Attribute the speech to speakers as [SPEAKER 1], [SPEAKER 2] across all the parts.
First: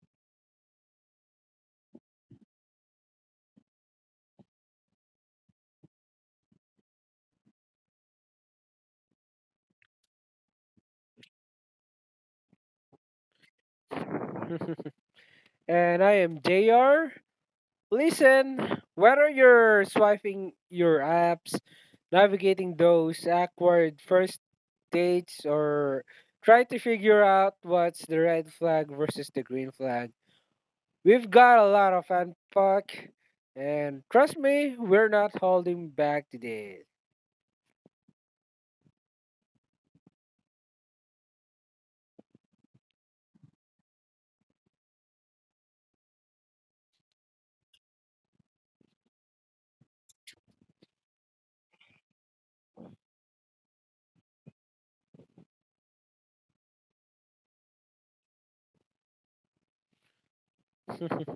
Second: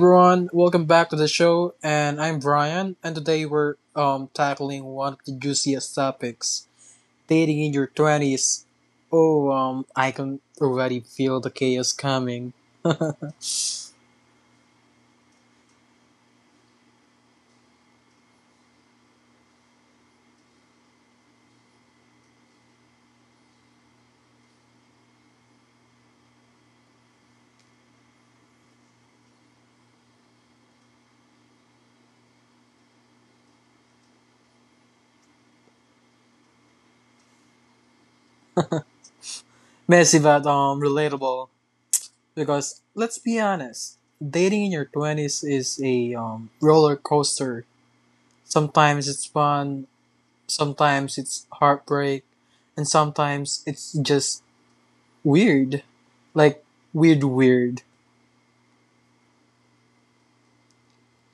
[SPEAKER 1] everyone, welcome back to the show, and I'm Brian, and today we're tackling one of the juiciest topics: dating in your twenties. Oh, I can already feel the chaos coming.
[SPEAKER 2] And I am JR. Listen, whether you're swiping your apps, navigating those awkward first dates, or trying to figure out what's the red flag versus the green flag, we've got a lot of unpack. And trust me, we're not holding back today.
[SPEAKER 1] Messy but relatable, because let's be honest, dating in your twenties is a roller coaster. Sometimes it's fun, sometimes it's heartbreak, and sometimes it's just weird, like weird.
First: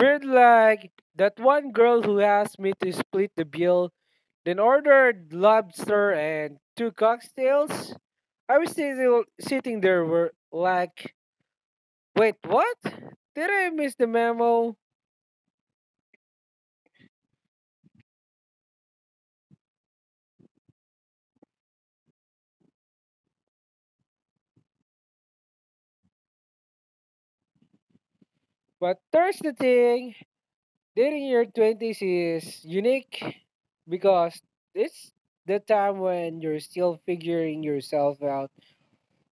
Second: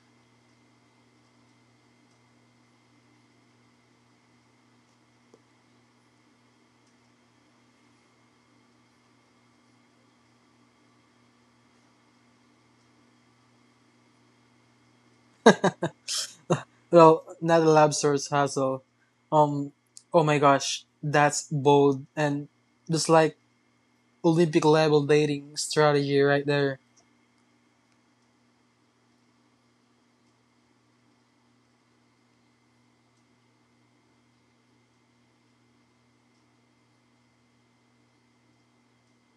[SPEAKER 2] Weird like that one girl who asked me to split the bill, then ordered lobster and two cocktails. I was still sitting there were like, wait, what? Did I miss the memo?
[SPEAKER 1] Well, not a lab source hassle. Um, oh my gosh, that's bold and just like Olympic level dating strategy right there.
[SPEAKER 2] But there's the thing, dating your 20s is unique because it's the time when you're still figuring yourself out,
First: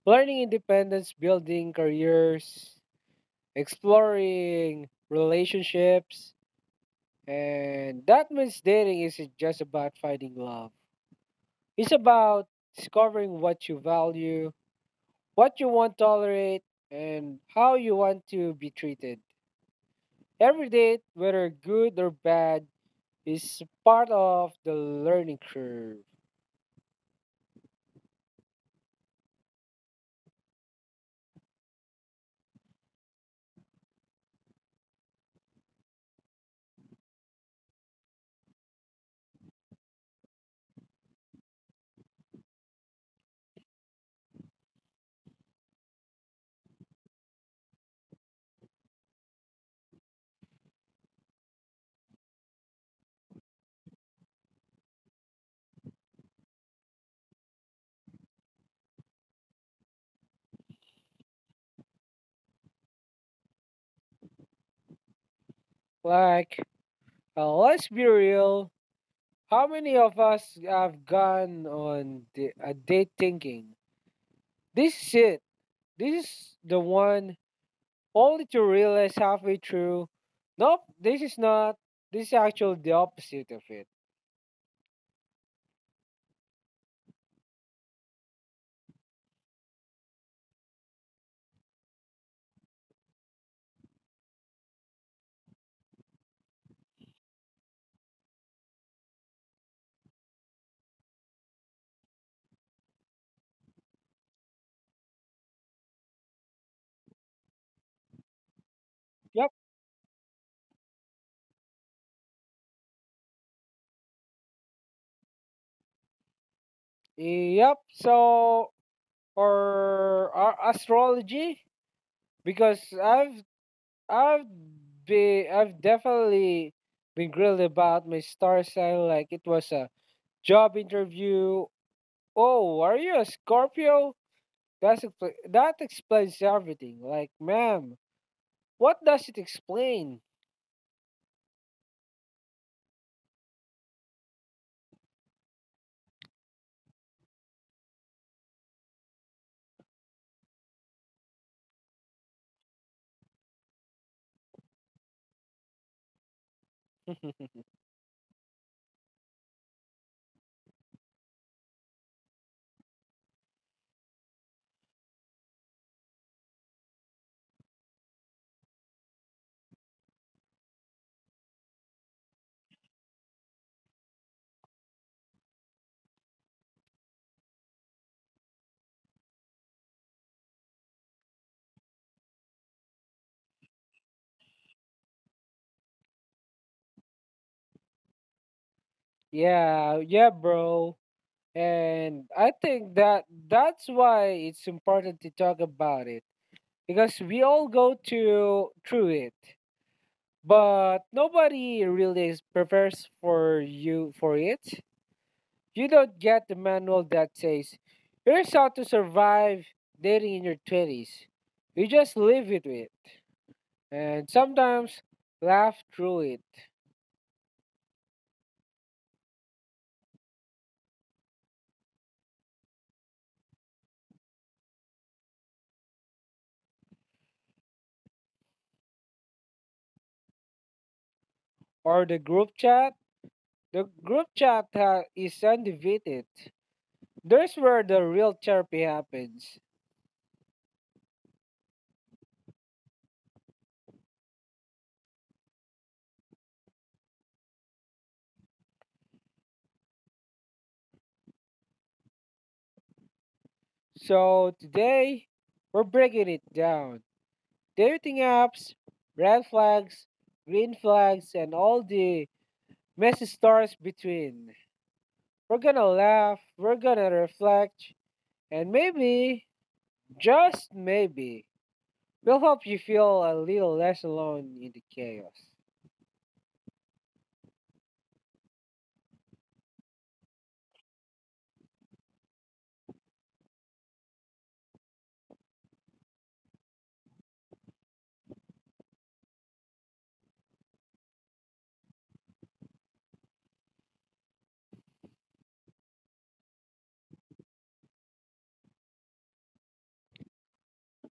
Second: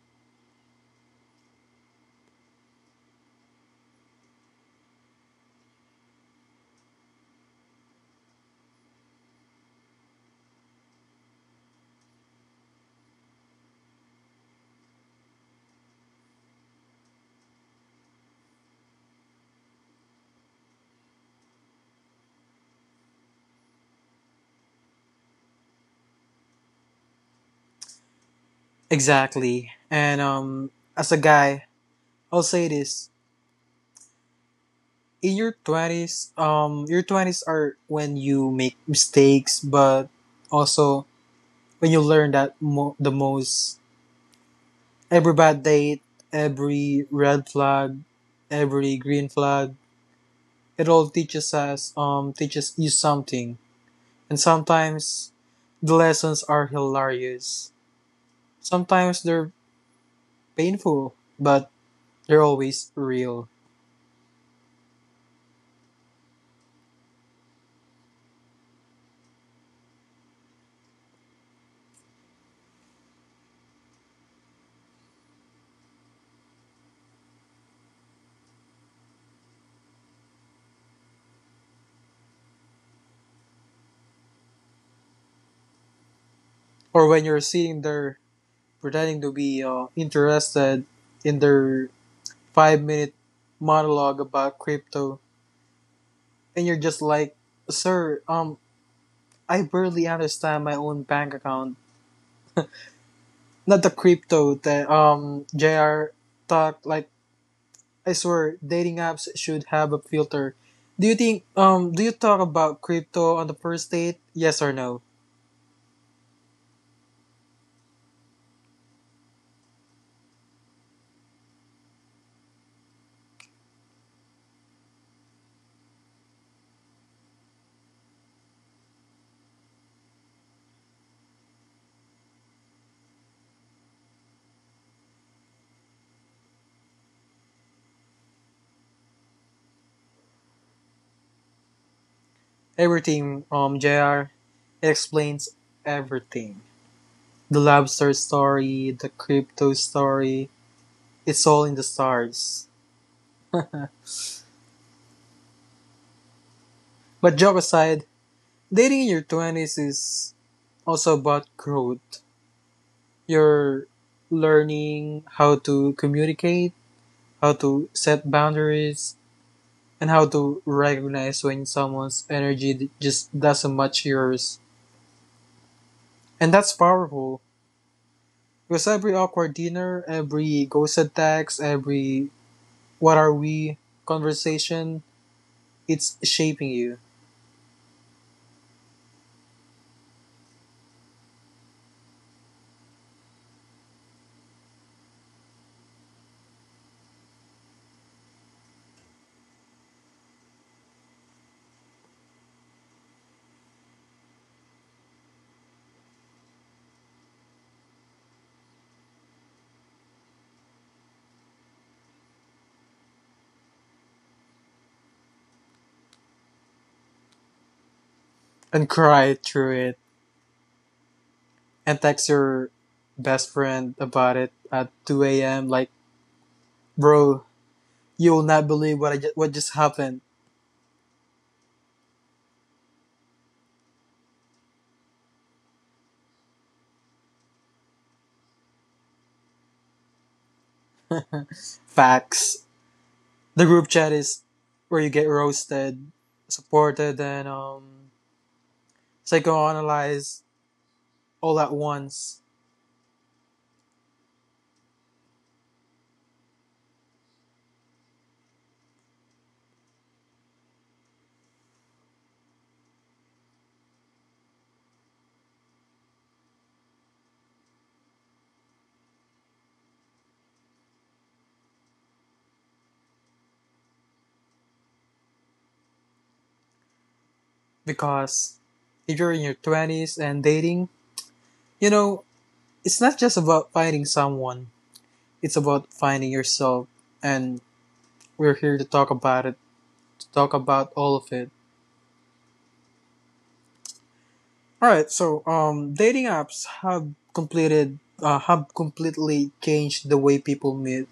[SPEAKER 2] learning independence, building careers, exploring relationships, and that means dating isn't just about finding love. It's about discovering what you value, what you want to tolerate, and how you want to be treated. Every date, whether good or bad, is part of the learning curve.
[SPEAKER 1] Exactly. And as a guy, I'll say this: in your twenties are when you make mistakes, but also when you learn the most. Every bad date, every red flag, every green flag, it all teaches you something. And sometimes the lessons are hilarious. Sometimes they're painful, but they're always real.
[SPEAKER 2] Like, let's be real. How many of us have gone on a date thinking, this is it? This is the one, only to realize halfway through, nope, this is not. This is actually the opposite of it.
[SPEAKER 1] Or when you're sitting there pretending to be interested in their 5 minute monologue about crypto, and you're just like, sir, I barely understand my own bank account. Not the crypto that JR talked like. I swear, dating apps
[SPEAKER 2] Yep.
[SPEAKER 1] should have a filter. Do you think do you talk about crypto on the first date? Yes or no?
[SPEAKER 2] Yep. So for our astrology, because I've I've definitely been grilled about my star sign like it was a job interview. Oh, are you a Scorpio? That explains everything. Like, ma'am, what does it explain?
[SPEAKER 1] Everything, JR, it explains everything. The lobster story, the crypto story, it's all in the stars. But joke aside, dating in your twenties is also about growth. You're learning how to communicate, how to set boundaries, and how to recognize when someone's energy just doesn't match yours. And that's powerful, because every awkward dinner, every ghosted text, every "what are we" conversation, it's shaping you.
[SPEAKER 2] Yeah, yeah, bro, and I think that's why it's important to talk about it because we all go to through it, but nobody really is prepares for you for it. You don't get the manual that says, "Here's how to survive dating in your twenties. You just live it with, and sometimes laugh through it,
[SPEAKER 1] And cry through it, and text your best friend about it at 2 a.m. Like, bro, you will not believe what what just happened.
[SPEAKER 2] or the group chat. The group chat is undefeated. There's where the real therapy happens.
[SPEAKER 1] Facts. The group chat is where you get roasted, supported, and psychoanalyzed all at once.
[SPEAKER 2] So today, we're breaking it down. Dating apps, red flags, green flags, and all the messy stars between. We're gonna laugh, we're gonna reflect, and maybe, just maybe, we'll help you feel a little less alone in the chaos.
[SPEAKER 1] Because if you're in your 20s and dating, you know, it's not just about finding someone, it's about finding yourself. And we're here to talk about it, to talk about all of it. All right, so dating apps have have completely changed the way people meet.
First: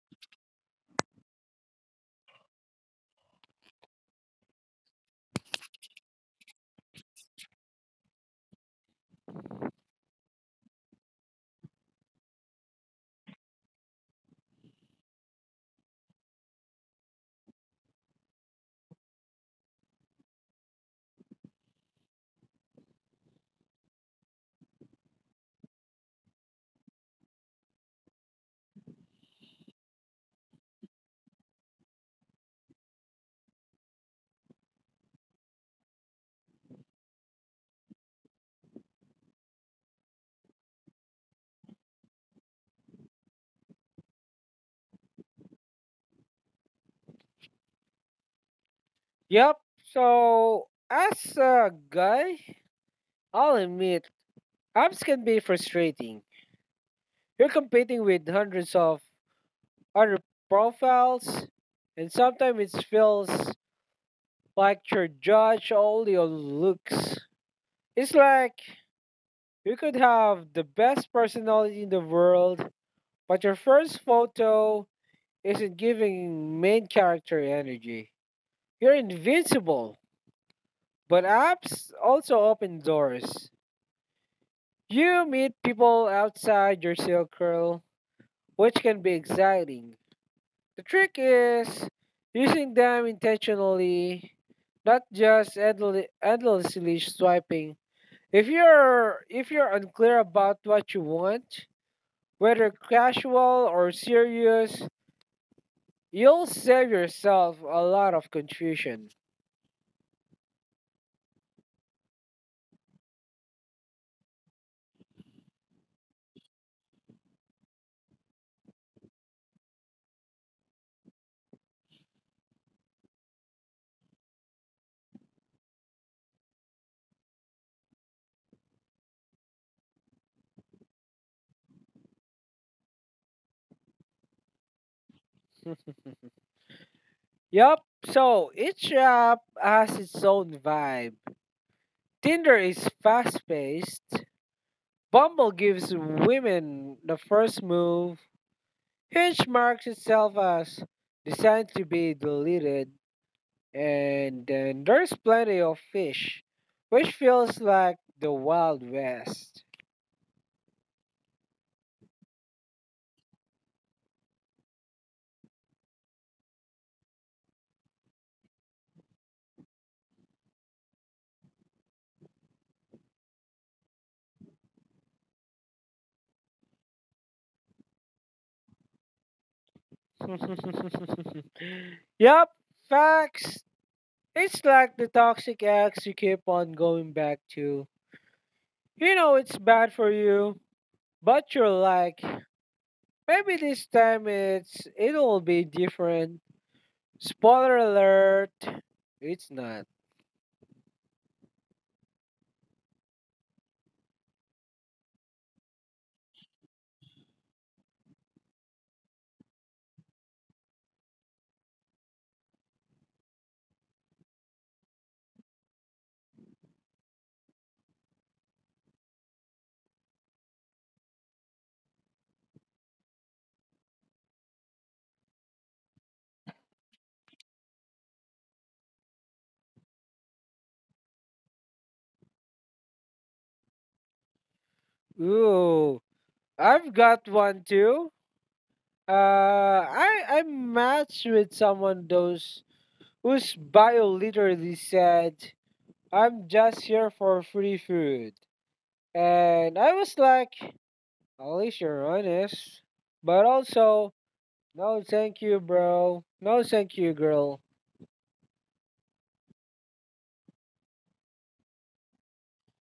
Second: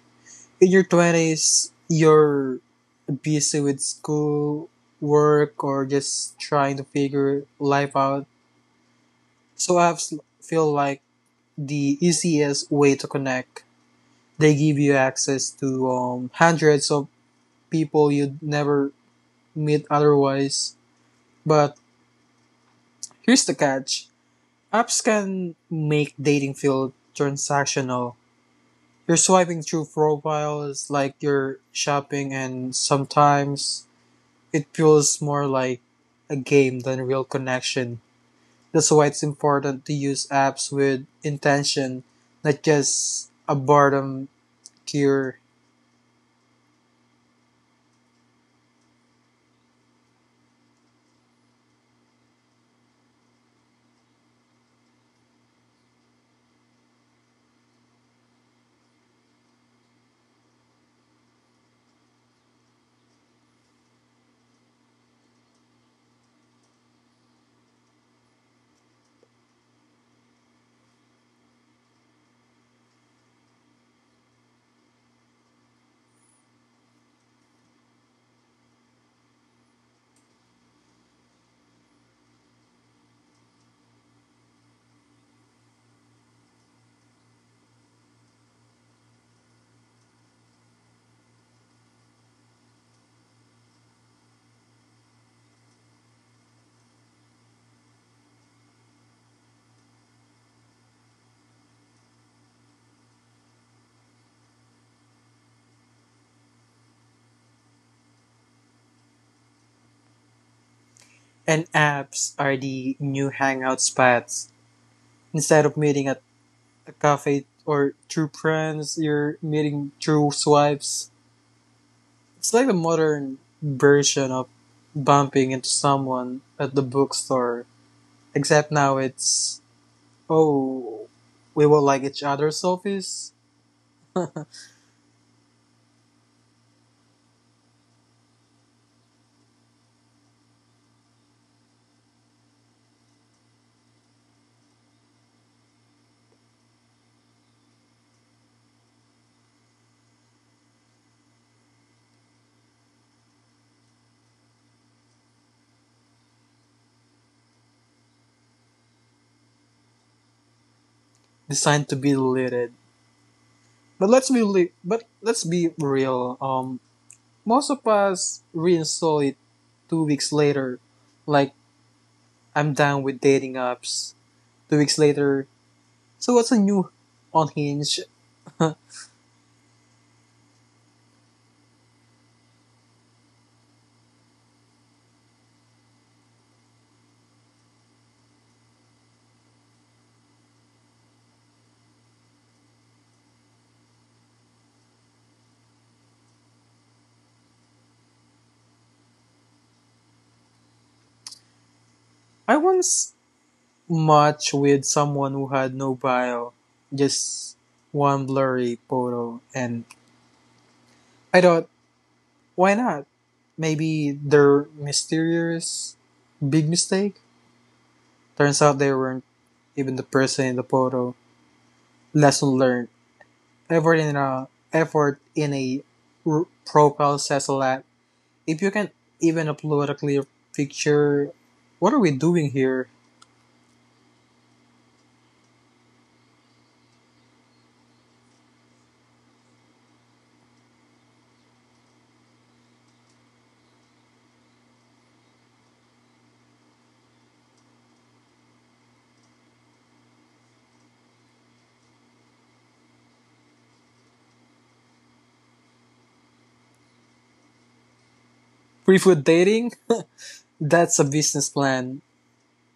[SPEAKER 1] In your 20s, you're busy with school, work, or just trying to figure life out. So apps feel like the easiest way to connect. They give you access to hundreds of people you'd never meet otherwise. But here's the catch: apps can make dating feel transactional. You're swiping through profiles like you're shopping, and sometimes it feels more like a game than a real connection. That's why it's important to use apps with intention, not just a boredom cure.
[SPEAKER 2] Yep, so as a guy, I'll admit, apps can be frustrating. You're competing with hundreds of other profiles, and sometimes it feels like you're judged only on looks. It's like you could have the best personality in the world, but your first photo isn't giving main character energy. You're invincible, but apps also open doors. You meet people outside your circle, which can be exciting. The trick is using them intentionally, not just endlessly swiping. If you're unclear about what you want, whether casual or serious, you'll save yourself a lot of confusion.
[SPEAKER 1] And apps are the new hangout spots. Instead of meeting at a cafe or through friends, you're meeting through swipes. It's like the modern version of bumping into someone at the bookstore, except now it's, oh, we will like each other's selfies,
[SPEAKER 2] Yup. So each app has its own vibe. Tinder is fast paced. Bumble gives women the first move. Hinge marks itself as designed to be deleted, and then there's plenty of fish, which feels like the Wild West.
[SPEAKER 1] designed to be deleted. But let's be real. Most of us reinstall it 2 weeks later. Like, I'm done with dating apps. 2 weeks later, so what's a new on Hinge? I
[SPEAKER 2] Yup, facts. It's like the toxic ex you keep on going back to. You know it's bad for you, but you're like, maybe this time it'll be different. Spoiler alert, it's not.
[SPEAKER 1] once matched with someone who had no bio, just one blurry photo, and I thought, why not? Maybe their mysterious big mistake? Turns out they weren't even the person in the photo. Lesson learned. Effort in a profile says a lot. If you can even upload a clear picture, what are we doing here?
[SPEAKER 2] Ooh. I've got one too. I matched with someone those whose bio literally said, "I'm just here for free food," and I was like, "At least you're honest," but also, "No, thank you, bro. No, thank you, girl."
[SPEAKER 1] Pre-food dating? That's a business plan,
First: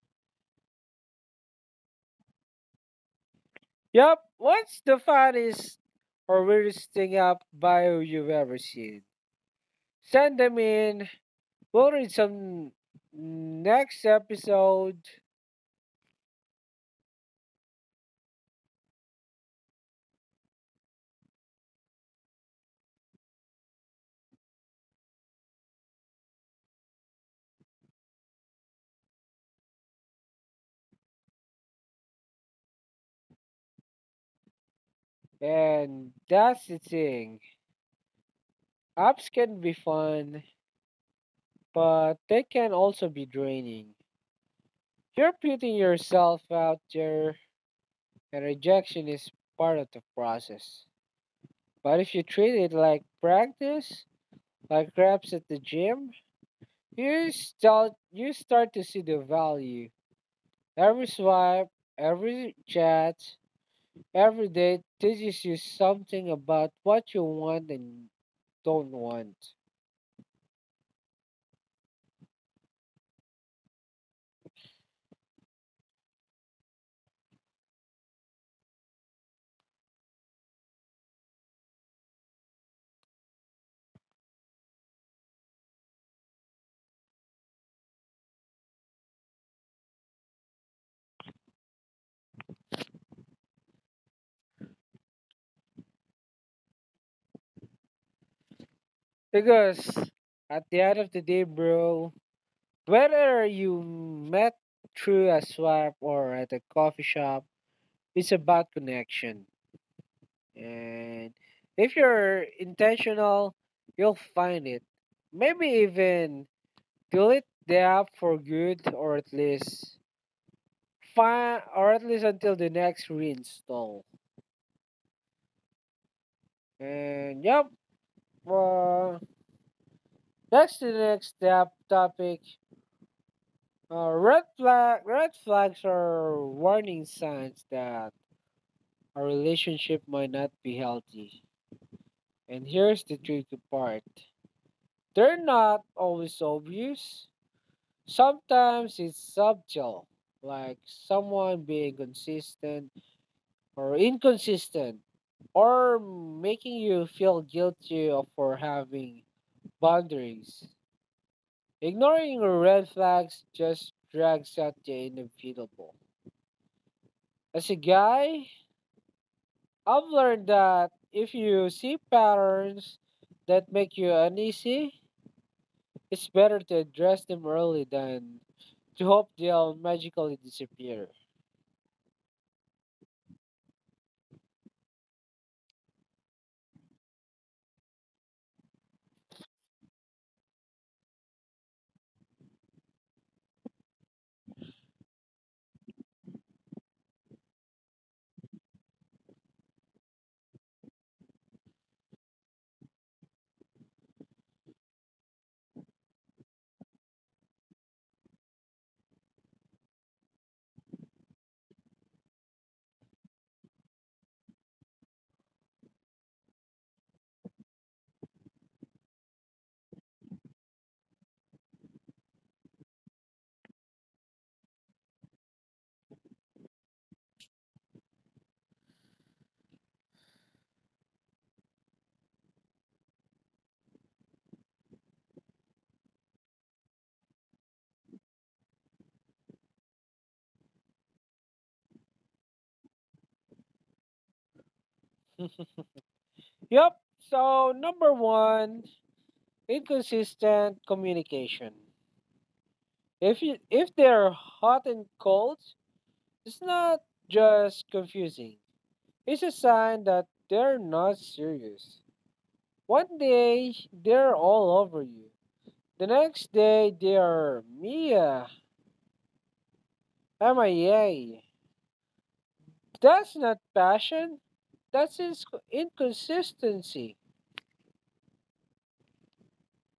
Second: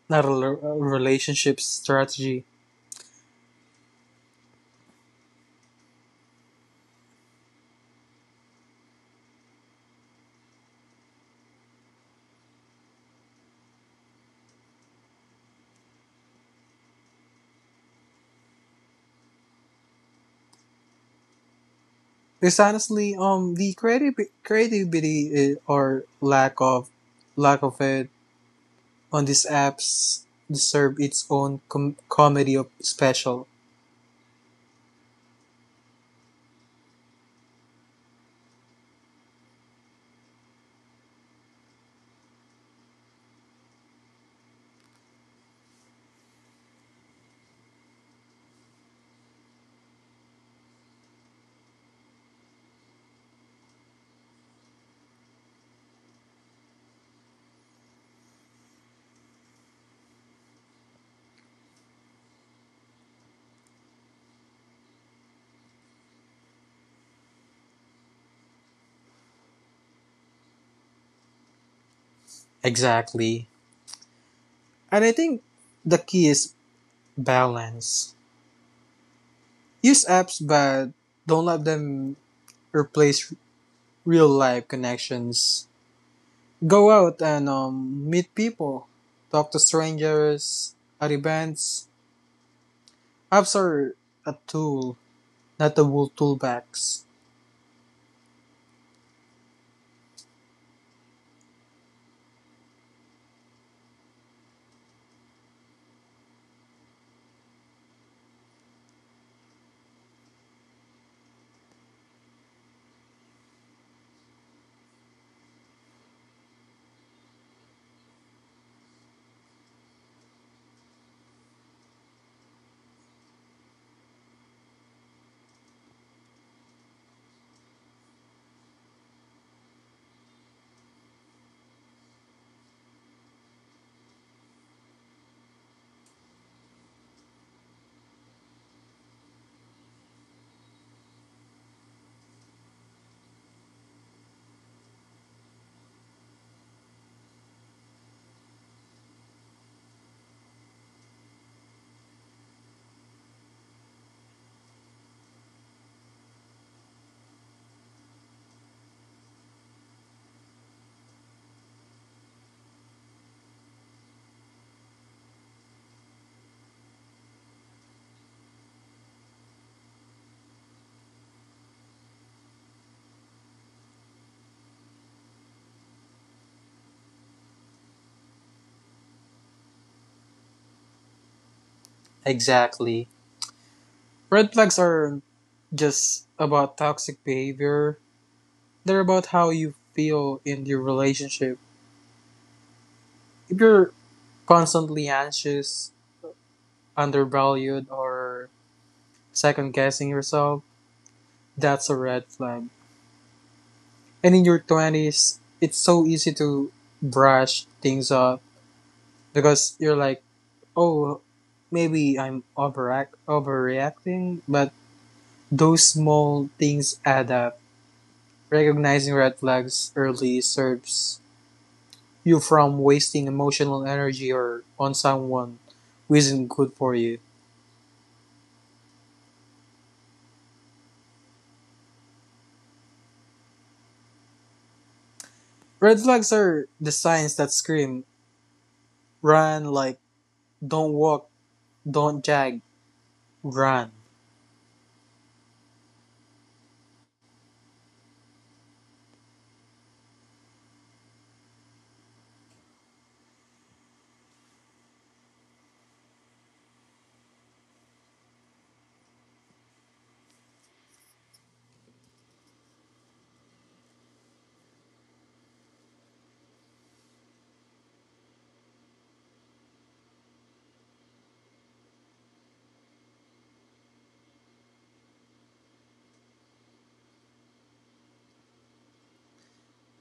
[SPEAKER 1] not a relationship strategy.
[SPEAKER 2] Yup. What's the funniest or weirdest thing up bio you've ever seen? Send them in. We'll read some next episode.
[SPEAKER 1] Because honestly, the creative creativity, or lack of it on these apps deserve its own comedy of special.
[SPEAKER 2] And that's the thing. Apps can be fun, but they can also be draining. You're putting yourself out there, and rejection is part of the process. But if you treat it like practice, like reps at the gym, you start to see the value. Every swipe, every chat, every date teaches you something about what you want and don't want.
[SPEAKER 1] Exactly, and I think the key is balance. Use apps, but don't let them replace real life connections. Go out and, meet people, talk to strangers at events. Apps are a tool, not the wool toolbox.
[SPEAKER 2] Because at the end of the day, bro, whether you met through a swap or at a coffee shop, it's about connection. And if you're intentional, you'll find it. Maybe even delete the app for good, or at least find or at least until the next reinstall. And yep, uh, next to the next step topic. Red flags are warning signs that a relationship might not be healthy. And here's the tricky part: they're not always obvious. Sometimes it's subtle, like someone being consistent or inconsistent, or making you feel guilty for having boundaries. Ignoring red flags just drags out the inevitable. As a guy, I've learned that if you see patterns that make you uneasy, it's better to address them early than to hope they'll magically disappear.
[SPEAKER 1] Exactly. Red flags are just about toxic behavior. They're about how you feel in your relationship. If you're constantly anxious, undervalued, or second guessing yourself, that's a red flag. And in your 20s, it's so easy to brush things off, because you're like, oh, maybe I'm overreacting, but those small things add up. Recognizing red flags early serves you from wasting emotional energy or on someone who isn't good for you. Red flags are the signs that scream, run, like, don't walk, don't jag, run.
[SPEAKER 2] Yup. So number one, inconsistent communication. If they're hot and cold, it's not just confusing. It's a sign that they're not serious. One day they're all over you. The next day they are MIA. That's not passion. That's inconsistency.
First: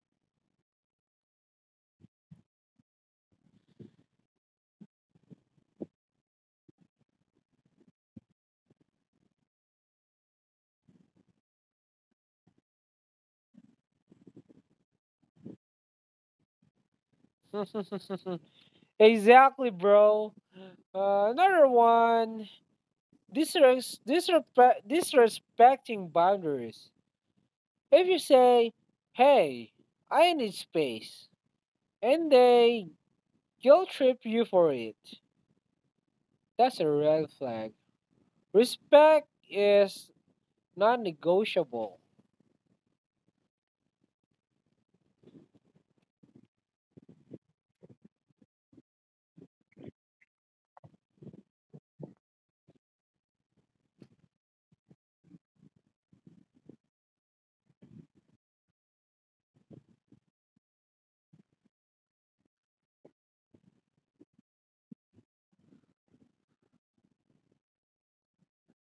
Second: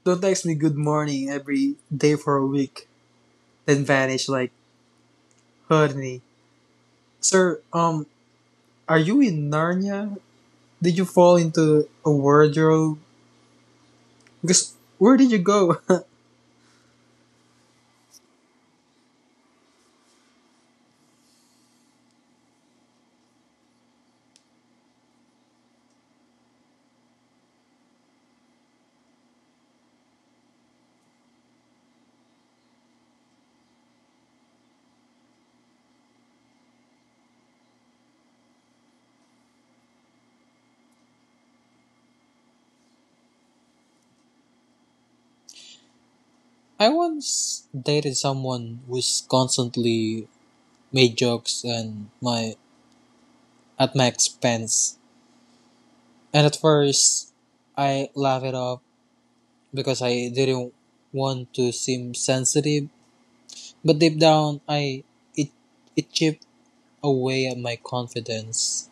[SPEAKER 1] Don't text me good morning every day for a week, then vanish like, honey. Sir, are you in Narnia? Did you fall into a wardrobe? Because where did you go?
[SPEAKER 2] Exactly, bro. Another one. Disrespecting boundaries. If you say, hey, I need space, and they guilt trip you for it, that's a red flag. Respect is non negotiable.
[SPEAKER 1] I once dated someone who's constantly made jokes and my at my expense. And at first, I laughed it off because I didn't want to seem sensitive. But deep down, I it it chipped away at my confidence.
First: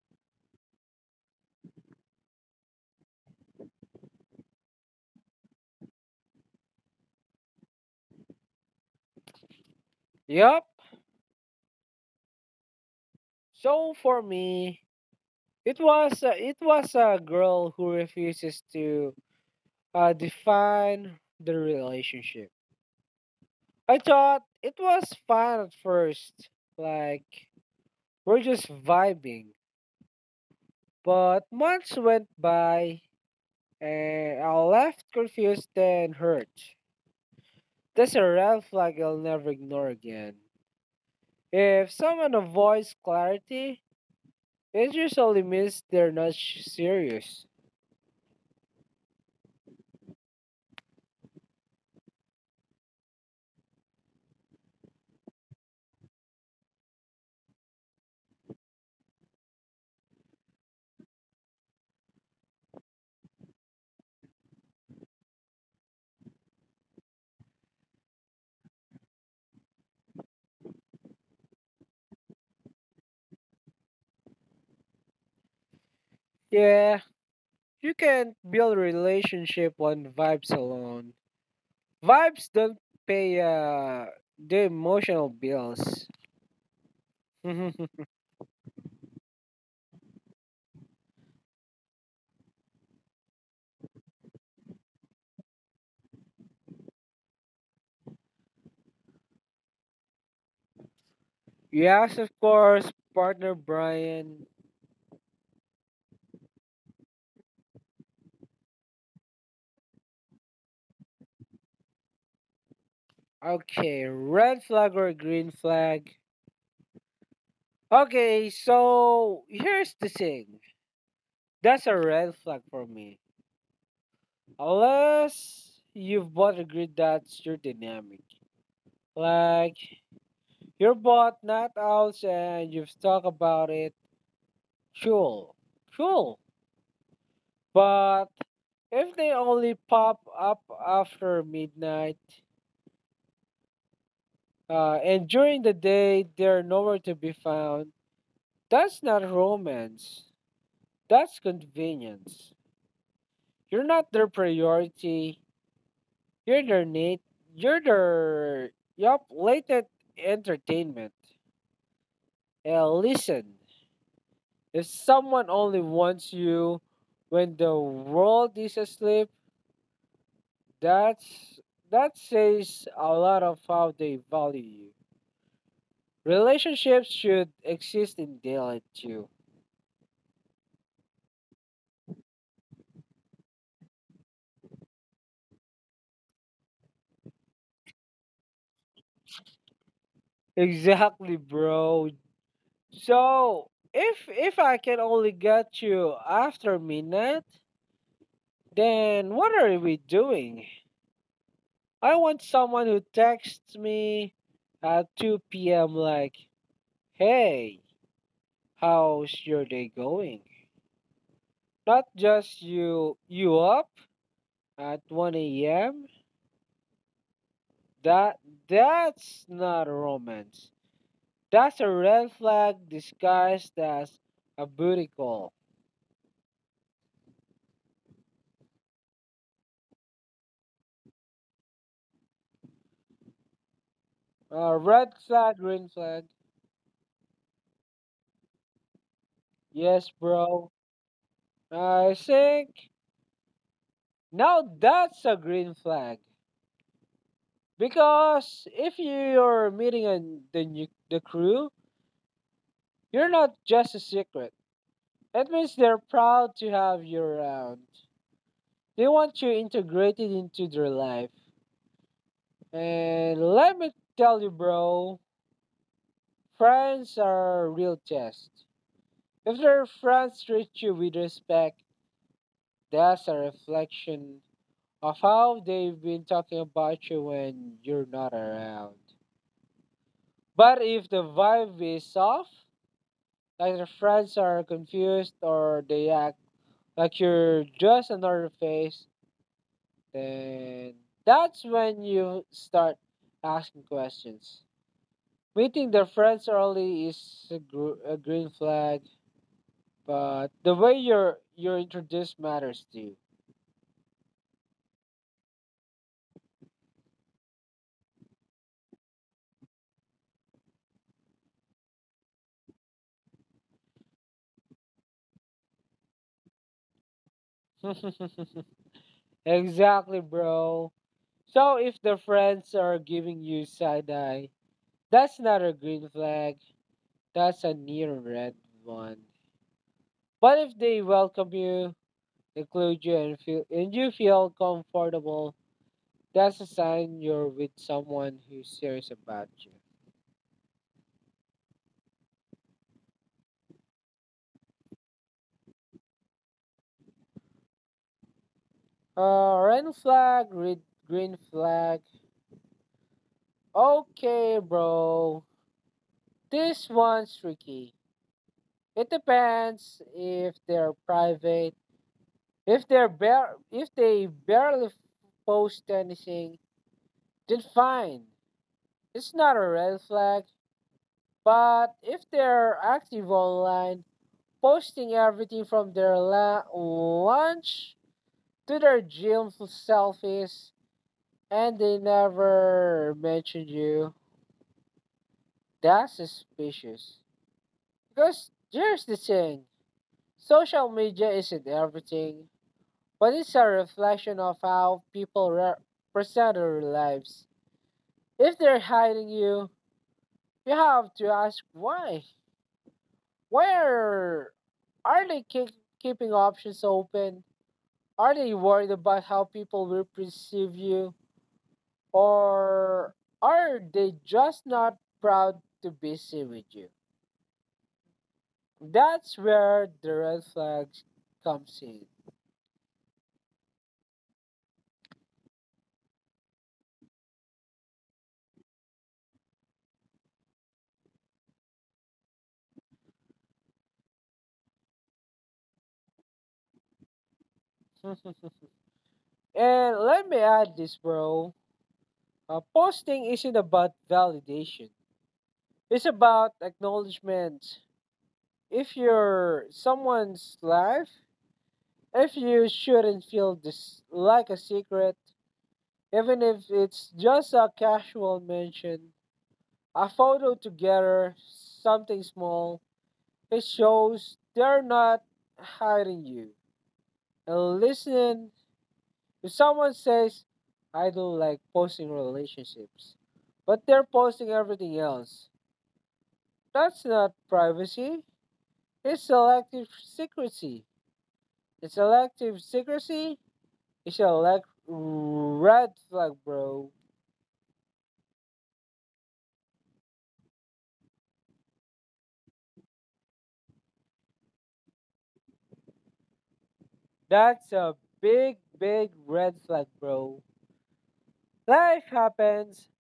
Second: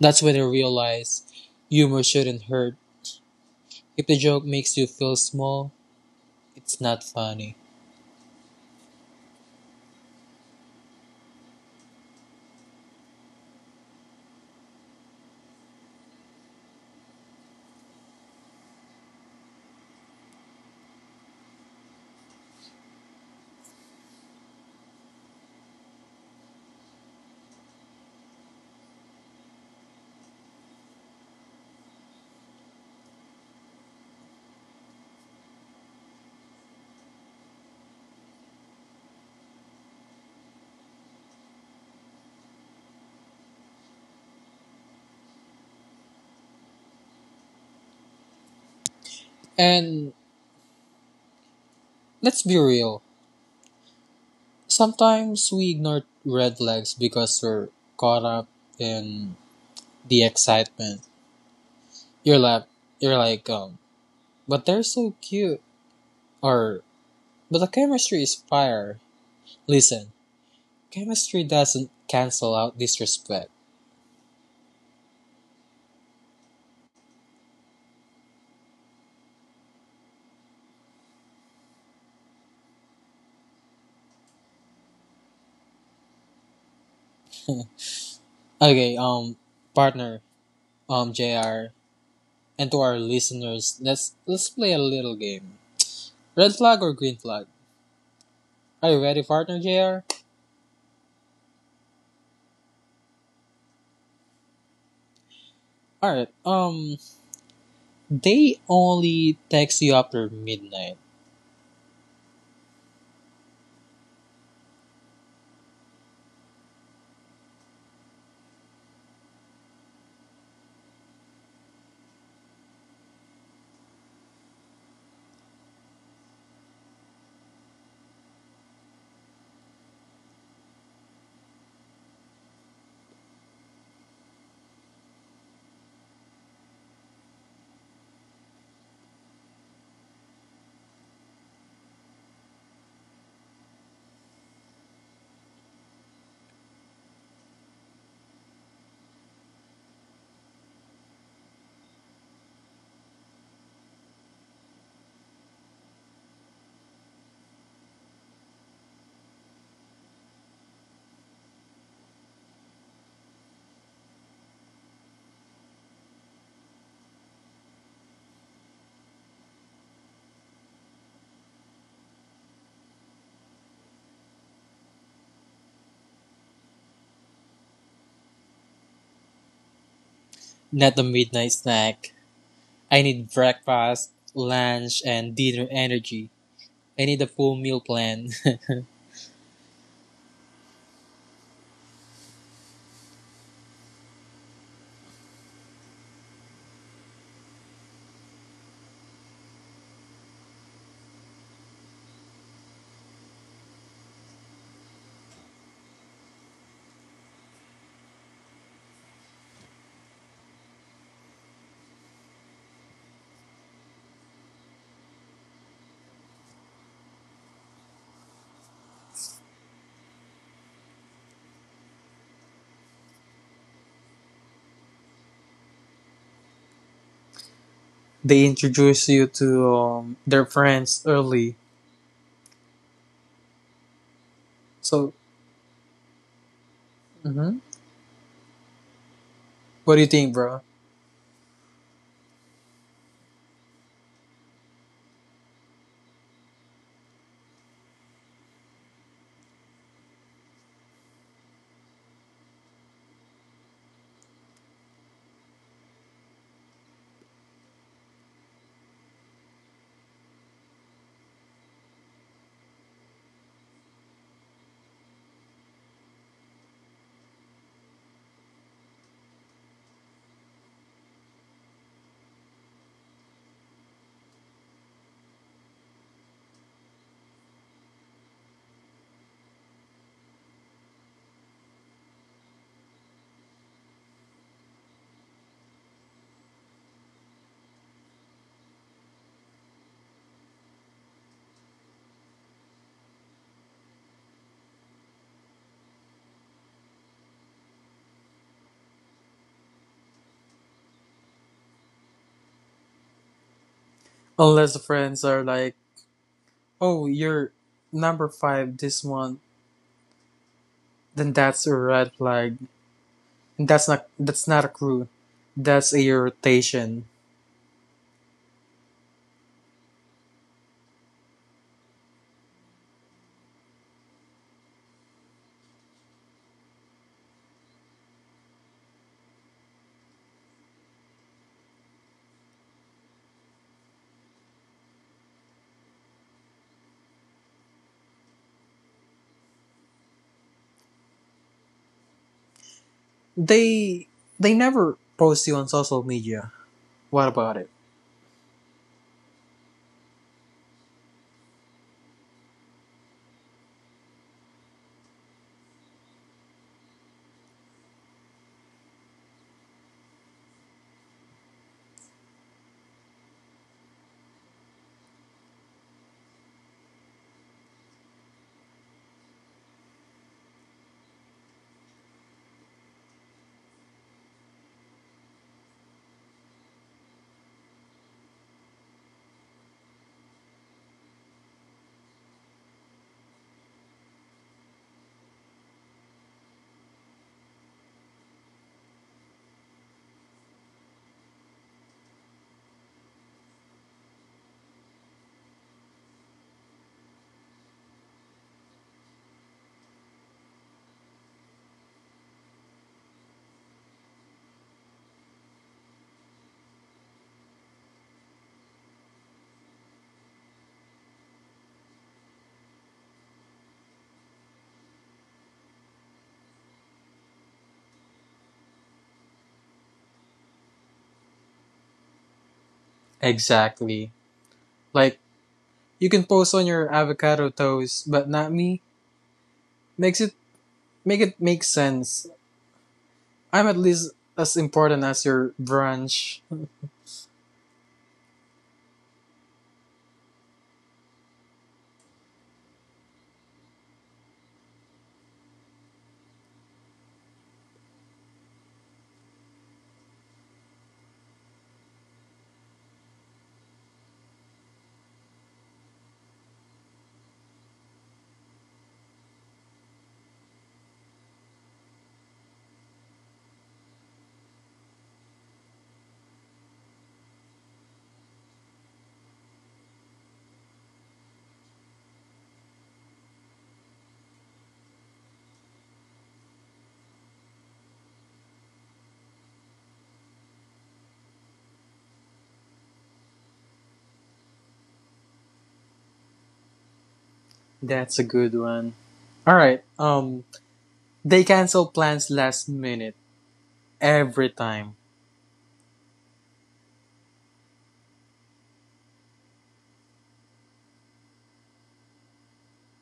[SPEAKER 1] That's when I realized humor shouldn't hurt. If the joke makes you feel small, it's not funny.
[SPEAKER 2] Yup. So for me, it was a girl who refuses to define the relationship. I thought it was fun at first, like we're just vibing. But months went by, and I left confused and hurt. That's a red flag I'll never ignore again. If someone avoids clarity, it usually means they're not serious.
[SPEAKER 1] And let's be real. Sometimes we ignore red flags because we're caught up in the excitement. You're like, you're like, but they're so cute, or but the chemistry is fire. Listen, chemistry doesn't cancel out disrespect.
[SPEAKER 2] Yeah, you can't build a relationship on vibes alone. Vibes don't pay the emotional bills.
[SPEAKER 1] Okay, partner, Jr. And to our listeners, let's play a little game. Red flag or green flag? Are you ready, partner, Jr.?
[SPEAKER 2] Yes, of course, partner Brian.
[SPEAKER 1] All right. They only text you after midnight.
[SPEAKER 2] Okay, red flag or green flag? Okay, so here's the thing. That's a red flag for me. Unless you've both agreed that's your dynamic. Like, you're both not out and you've talked about it. Cool, cool. But if they only pop up after midnight, and during the day they're nowhere to be found, that's not romance. That's convenience. You're not their priority. You're their need. You're their yup latent entertainment. Listen, if someone only wants you when the world is asleep, that's that says a lot of how they value you. Relationships should exist in daylight too.
[SPEAKER 1] Not a midnight snack. I need breakfast, lunch, and dinner energy. I need a full meal plan.
[SPEAKER 2] Exactly, bro. So, if I can only get you after midnight, then what are we doing? I want someone who texts me at 2 p.m. like, "Hey, how's your day going?" Not just you up at 1 a.m. That that's not romance. That's a red flag disguised as a booty call.
[SPEAKER 1] They introduce you to, their friends early.
[SPEAKER 2] Red
[SPEAKER 1] So,
[SPEAKER 2] flag, green flag.
[SPEAKER 1] mhm. What do you
[SPEAKER 2] Yes,
[SPEAKER 1] think, bro?
[SPEAKER 2] bro. I think now that's a green flag because if you're meeting the crew, you're not just a secret. That means they're proud to have you around. They want you integrated into their life. And let me tell you, bro, friends are a real test. If their friends treat you with respect, that's a reflection of how they've been talking about you when you're not around. But if the vibe is off, like their friends are confused or they act like you're just another face, then that's when you start asking questions. Meeting their friends early is a green flag, but the way you're introduced matters too.
[SPEAKER 1] Unless the friends are like, oh, you're number five this month, then that's a red flag. That's not a crew. That's a irritation.
[SPEAKER 2] Exactly, bro. So if the friends are giving you side eye, that's not a green flag. That's a near red one. But if they welcome you, include you, and you feel comfortable, that's a sign you're with someone who's serious about you.
[SPEAKER 1] They they never post you on social media. What about it?
[SPEAKER 2] Red flag, green flag. Okay, bro. This one's tricky. It depends if they're private. If they barely post anything, then fine. It's not a red flag. But if they're active online, posting everything from their lunch to their gym selfies, and they never mention you, that's suspicious. Because here's the thing: social media isn't everything, but it's a reflection of how people re- present their lives. If they're hiding you, you have to ask why. Where are keeping options open? Are they worried about how people will perceive you? Or are they just not proud to be seen with you? That's where the red flags comes in.
[SPEAKER 1] Exactly. Like, you can post on your avocado toast, but not me. Makes it make sense. I'm at least as important as your brunch.
[SPEAKER 2] And let me add this, bro. Posting isn't about validation. It's about acknowledgement. If you're someone's life, if you shouldn't feel this like a secret, even if it's just a casual mention, a photo together, something small, it shows they're not hiding you. And listening, if someone says, I don't like posting relationships, but they're posting everything else, that's not privacy. It's selective secrecy. It's selective secrecy. It's a like red flag, bro.
[SPEAKER 1] That's a good one. All right. They cancel plans last minute every time.
[SPEAKER 2] That's a big, big red flag, bro. Life happens,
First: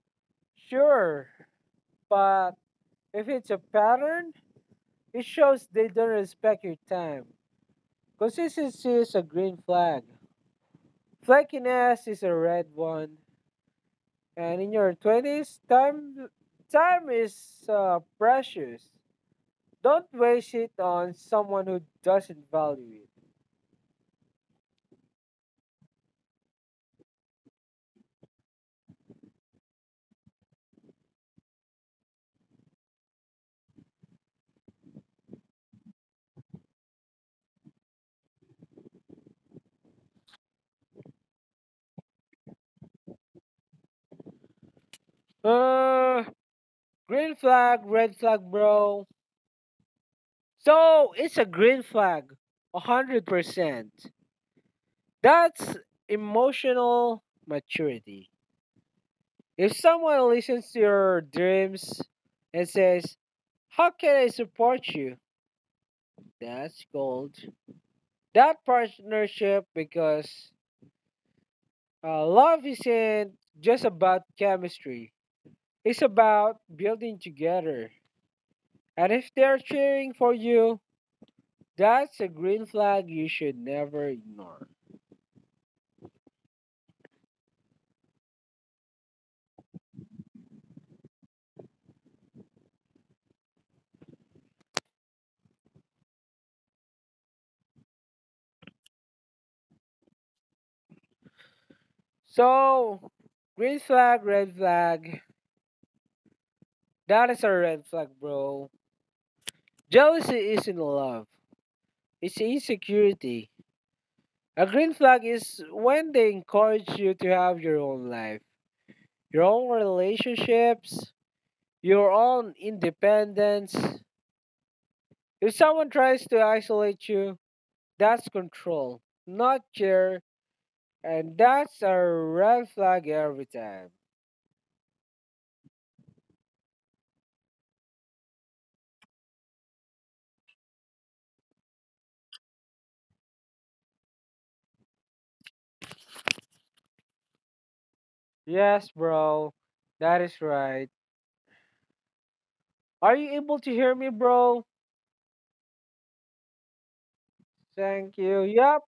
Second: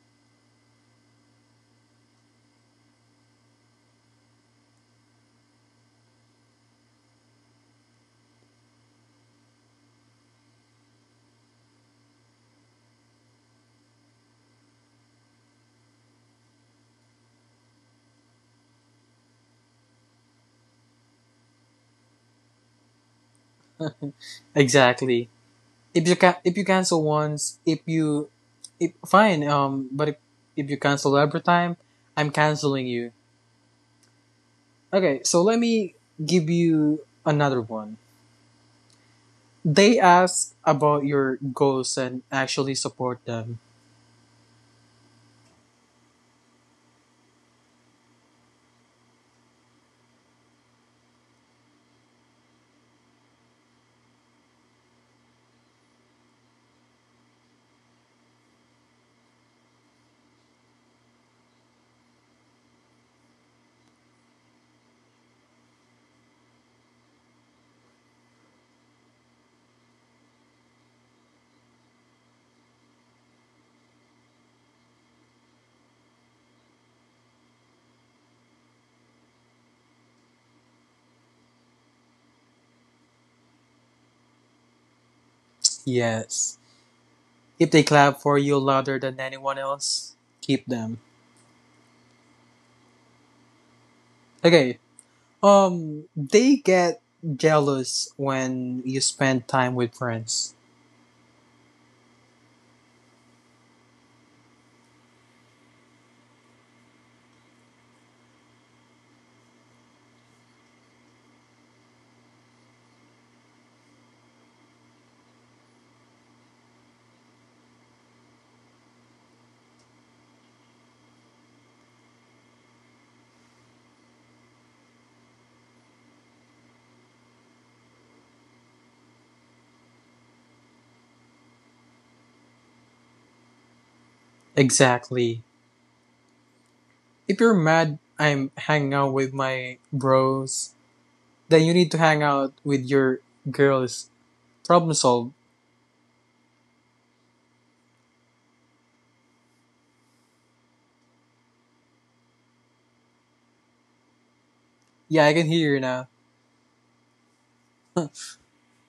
[SPEAKER 2] sure, but if it's a pattern, it shows they don't respect your time. Consistency is a green flag, flakiness is a red one, and in your 20s, time is precious. Don't waste it on someone who doesn't value it.
[SPEAKER 1] Exactly. If you cancel once, if fine. But if you cancel every time, I'm canceling you. Okay. So let me give you another one. They ask about your goals and actually support them.
[SPEAKER 2] Uh, green flag, red flag, bro. So it's a green flag, 100%. That's emotional maturity. If someone listens to your dreams and says, "How can I support you?" That's gold. That partnership, because love isn't just about chemistry. It's about building together. And if they're cheering for you, that's a green flag you should never ignore.
[SPEAKER 1] Yes. If they clap for you louder than anyone else, keep them. Okay. They get jealous when you spend time with friends.
[SPEAKER 2] So, green flag, red flag. That is a red flag, bro. Jealousy isn't love, it's insecurity. A green flag is when they encourage you to have your own life, your own relationships, your own independence. If someone tries to isolate you, that's control, not care, and that's a red flag every time.
[SPEAKER 1] Exactly. If you're mad I'm hanging out with my bros, then you need to hang out with your girls. Problem solved.
[SPEAKER 2] Yes, bro. That is right. Are you able to hear me, bro?
[SPEAKER 1] Yeah, I can hear you now.
[SPEAKER 2] Thank you. Yep.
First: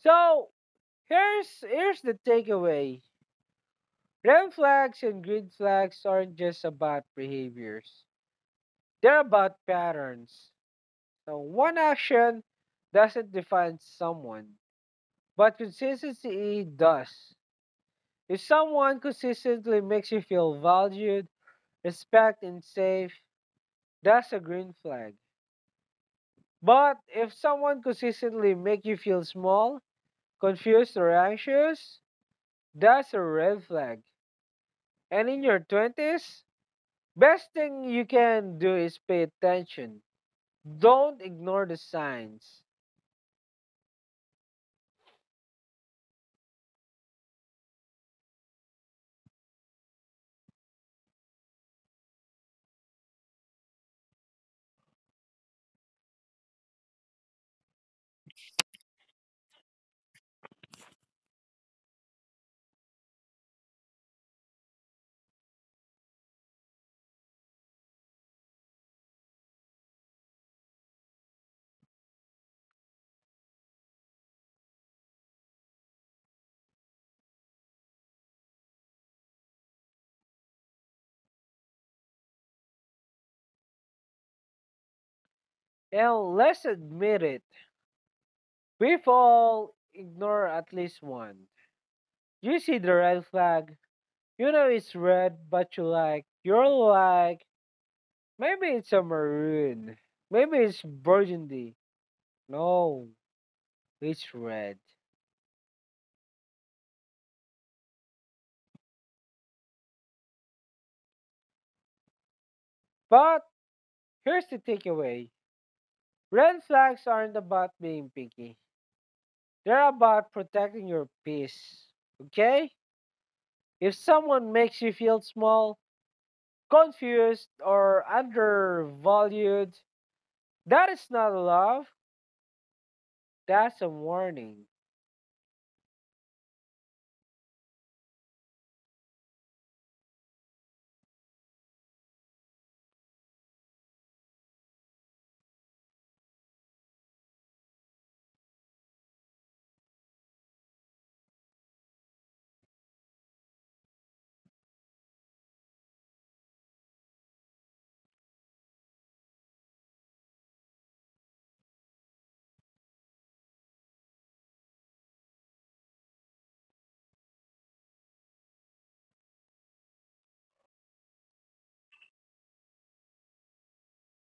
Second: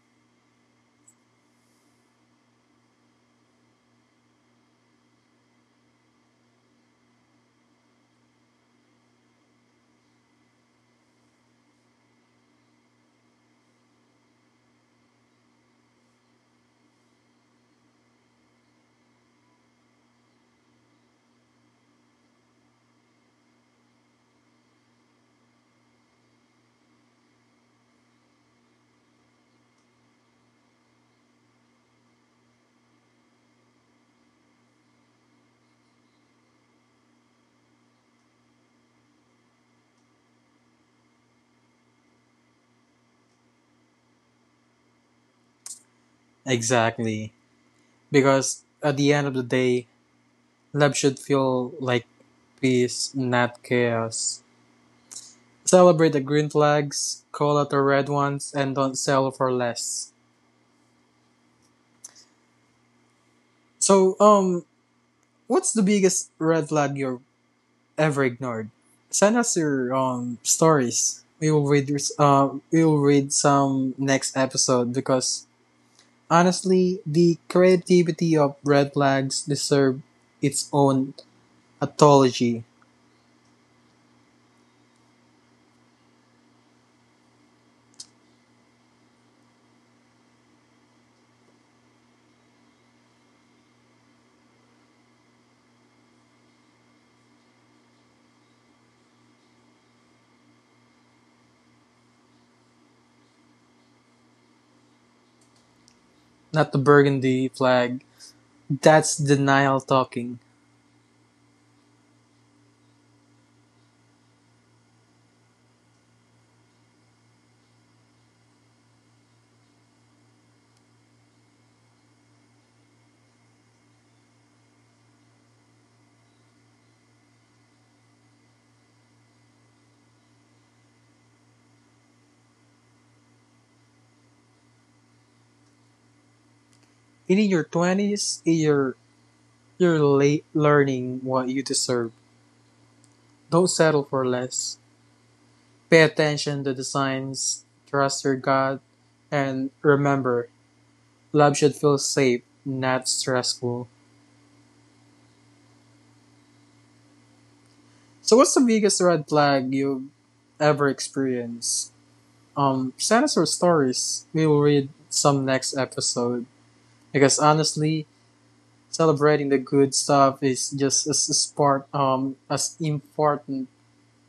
[SPEAKER 2] So here's the takeaway. Red flags and green flags aren't just about behaviors. They're about patterns. So one action doesn't define someone, but consistency does. If someone consistently makes you feel valued, respected, and safe, that's a green flag. But if someone consistently makes you feel small, confused, or anxious, that's a red flag. And in your 20s, best thing you can do is pay attention. Don't ignore the signs.
[SPEAKER 1] Exactly. Because at the end of the day, love should feel like peace, not chaos. Celebrate the green flags, call out the red ones, and don't settle for less. So, what's the biggest red flag you've ever ignored? Send us your stories. We will read some next episode, because honestly, the creativity of red flags deserve its own anthology,
[SPEAKER 2] And let's admit it, we've all ignored at least one. You see the red flag, you know it's red, but you like, you're like, maybe it's a maroon, maybe it's burgundy. No, it's red.
[SPEAKER 1] not the burgundy flag. That's denial talking.
[SPEAKER 2] But here's the takeaway, red flags aren't about being picky. They're about protecting your peace. Okay? If someone makes you feel small, confused, or undervalued, that is not love. That's a warning.
[SPEAKER 1] In your 20s, you're late learning what you deserve. Don't settle for less. Pay attention to the signs, trust your gut, and remember, love should feel safe, not stressful. So what's the biggest red flag you've ever experienced? Send us your stories, we will read some next episode, because honestly, celebrating the good stuff is just as part as important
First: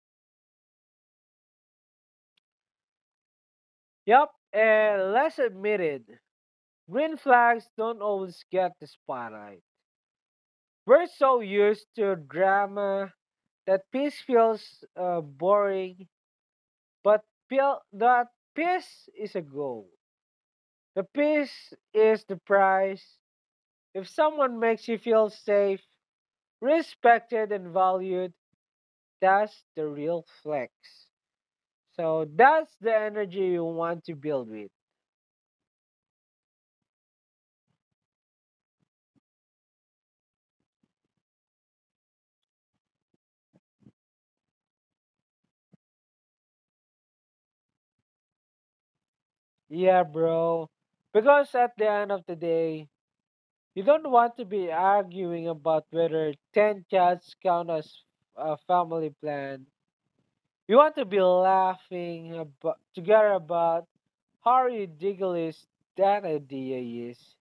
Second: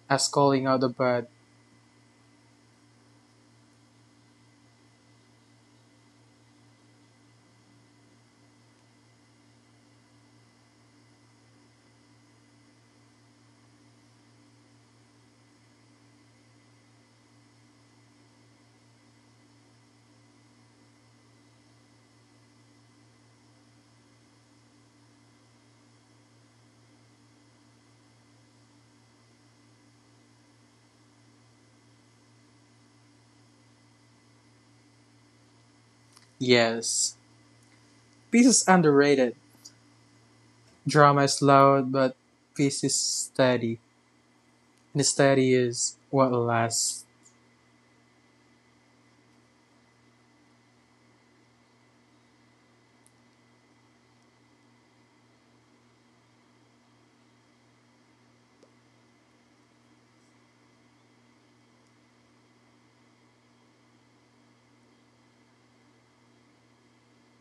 [SPEAKER 1] as calling out the bad.
[SPEAKER 2] Yup, and let's admit it. Green flags don't always get the spotlight. We're so used to drama that peace feels boring, but feel that peace is a goal. The peace is the prize. If someone makes you feel safe, respected, and valued, that's the real flex. So that's the energy you want to build with.
[SPEAKER 1] Yes. Peace is underrated. Drama is loud, but peace is steady. And steady is what lasts.
[SPEAKER 2] Yeah, bro. Because at the end of the day, you don't want to be arguing about whether 10 cats count as a family plan. You want to be laughing about, together about how ridiculous that idea is.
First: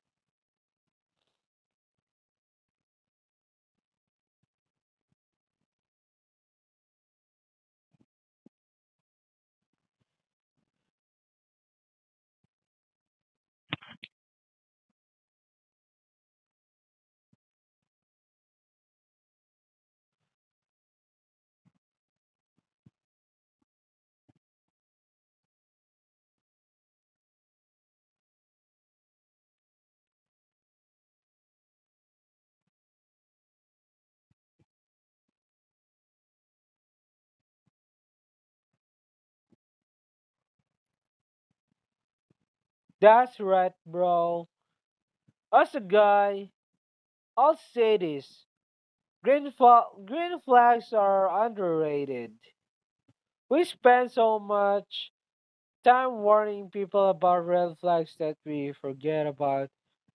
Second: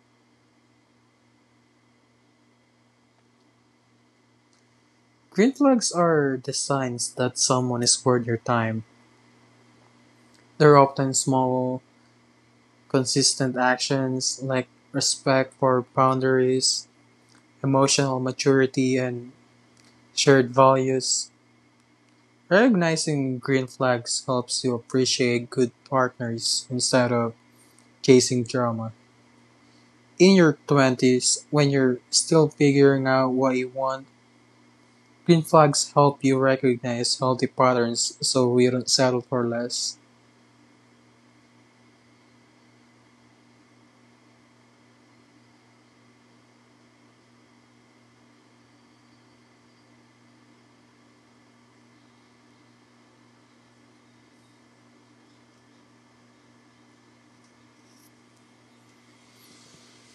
[SPEAKER 1] Green flags are the signs that someone is worth your time. They're often small, consistent actions like respect for boundaries, emotional maturity, and shared values. Recognizing green flags helps you appreciate good partners instead of chasing drama. In your 20s, when you're still figuring out what you want, green flags help you recognize healthy patterns so you don't settle for less.
[SPEAKER 2] That's right, bro. As a guy, I'll say this. Green flags are underrated. We spend so much time warning people about red flags that we forget about.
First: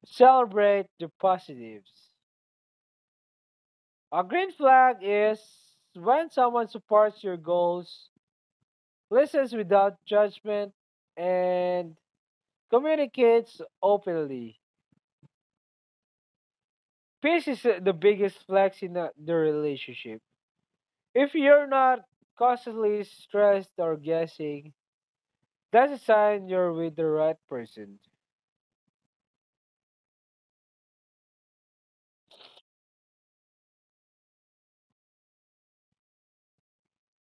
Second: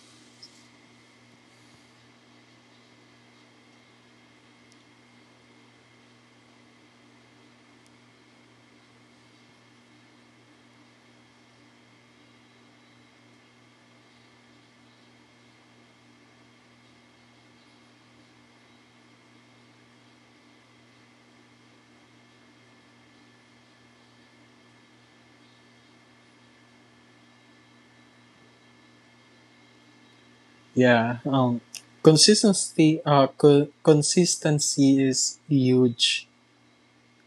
[SPEAKER 2] Celebrate the positives. A green flag is when someone supports your goals, listens without judgment, and communicates openly. Peace is the biggest flex in the relationship. If you're not constantly stressed or guessing, that's a sign you're with the right person.
[SPEAKER 1] Yeah, consistency, consistency is huge.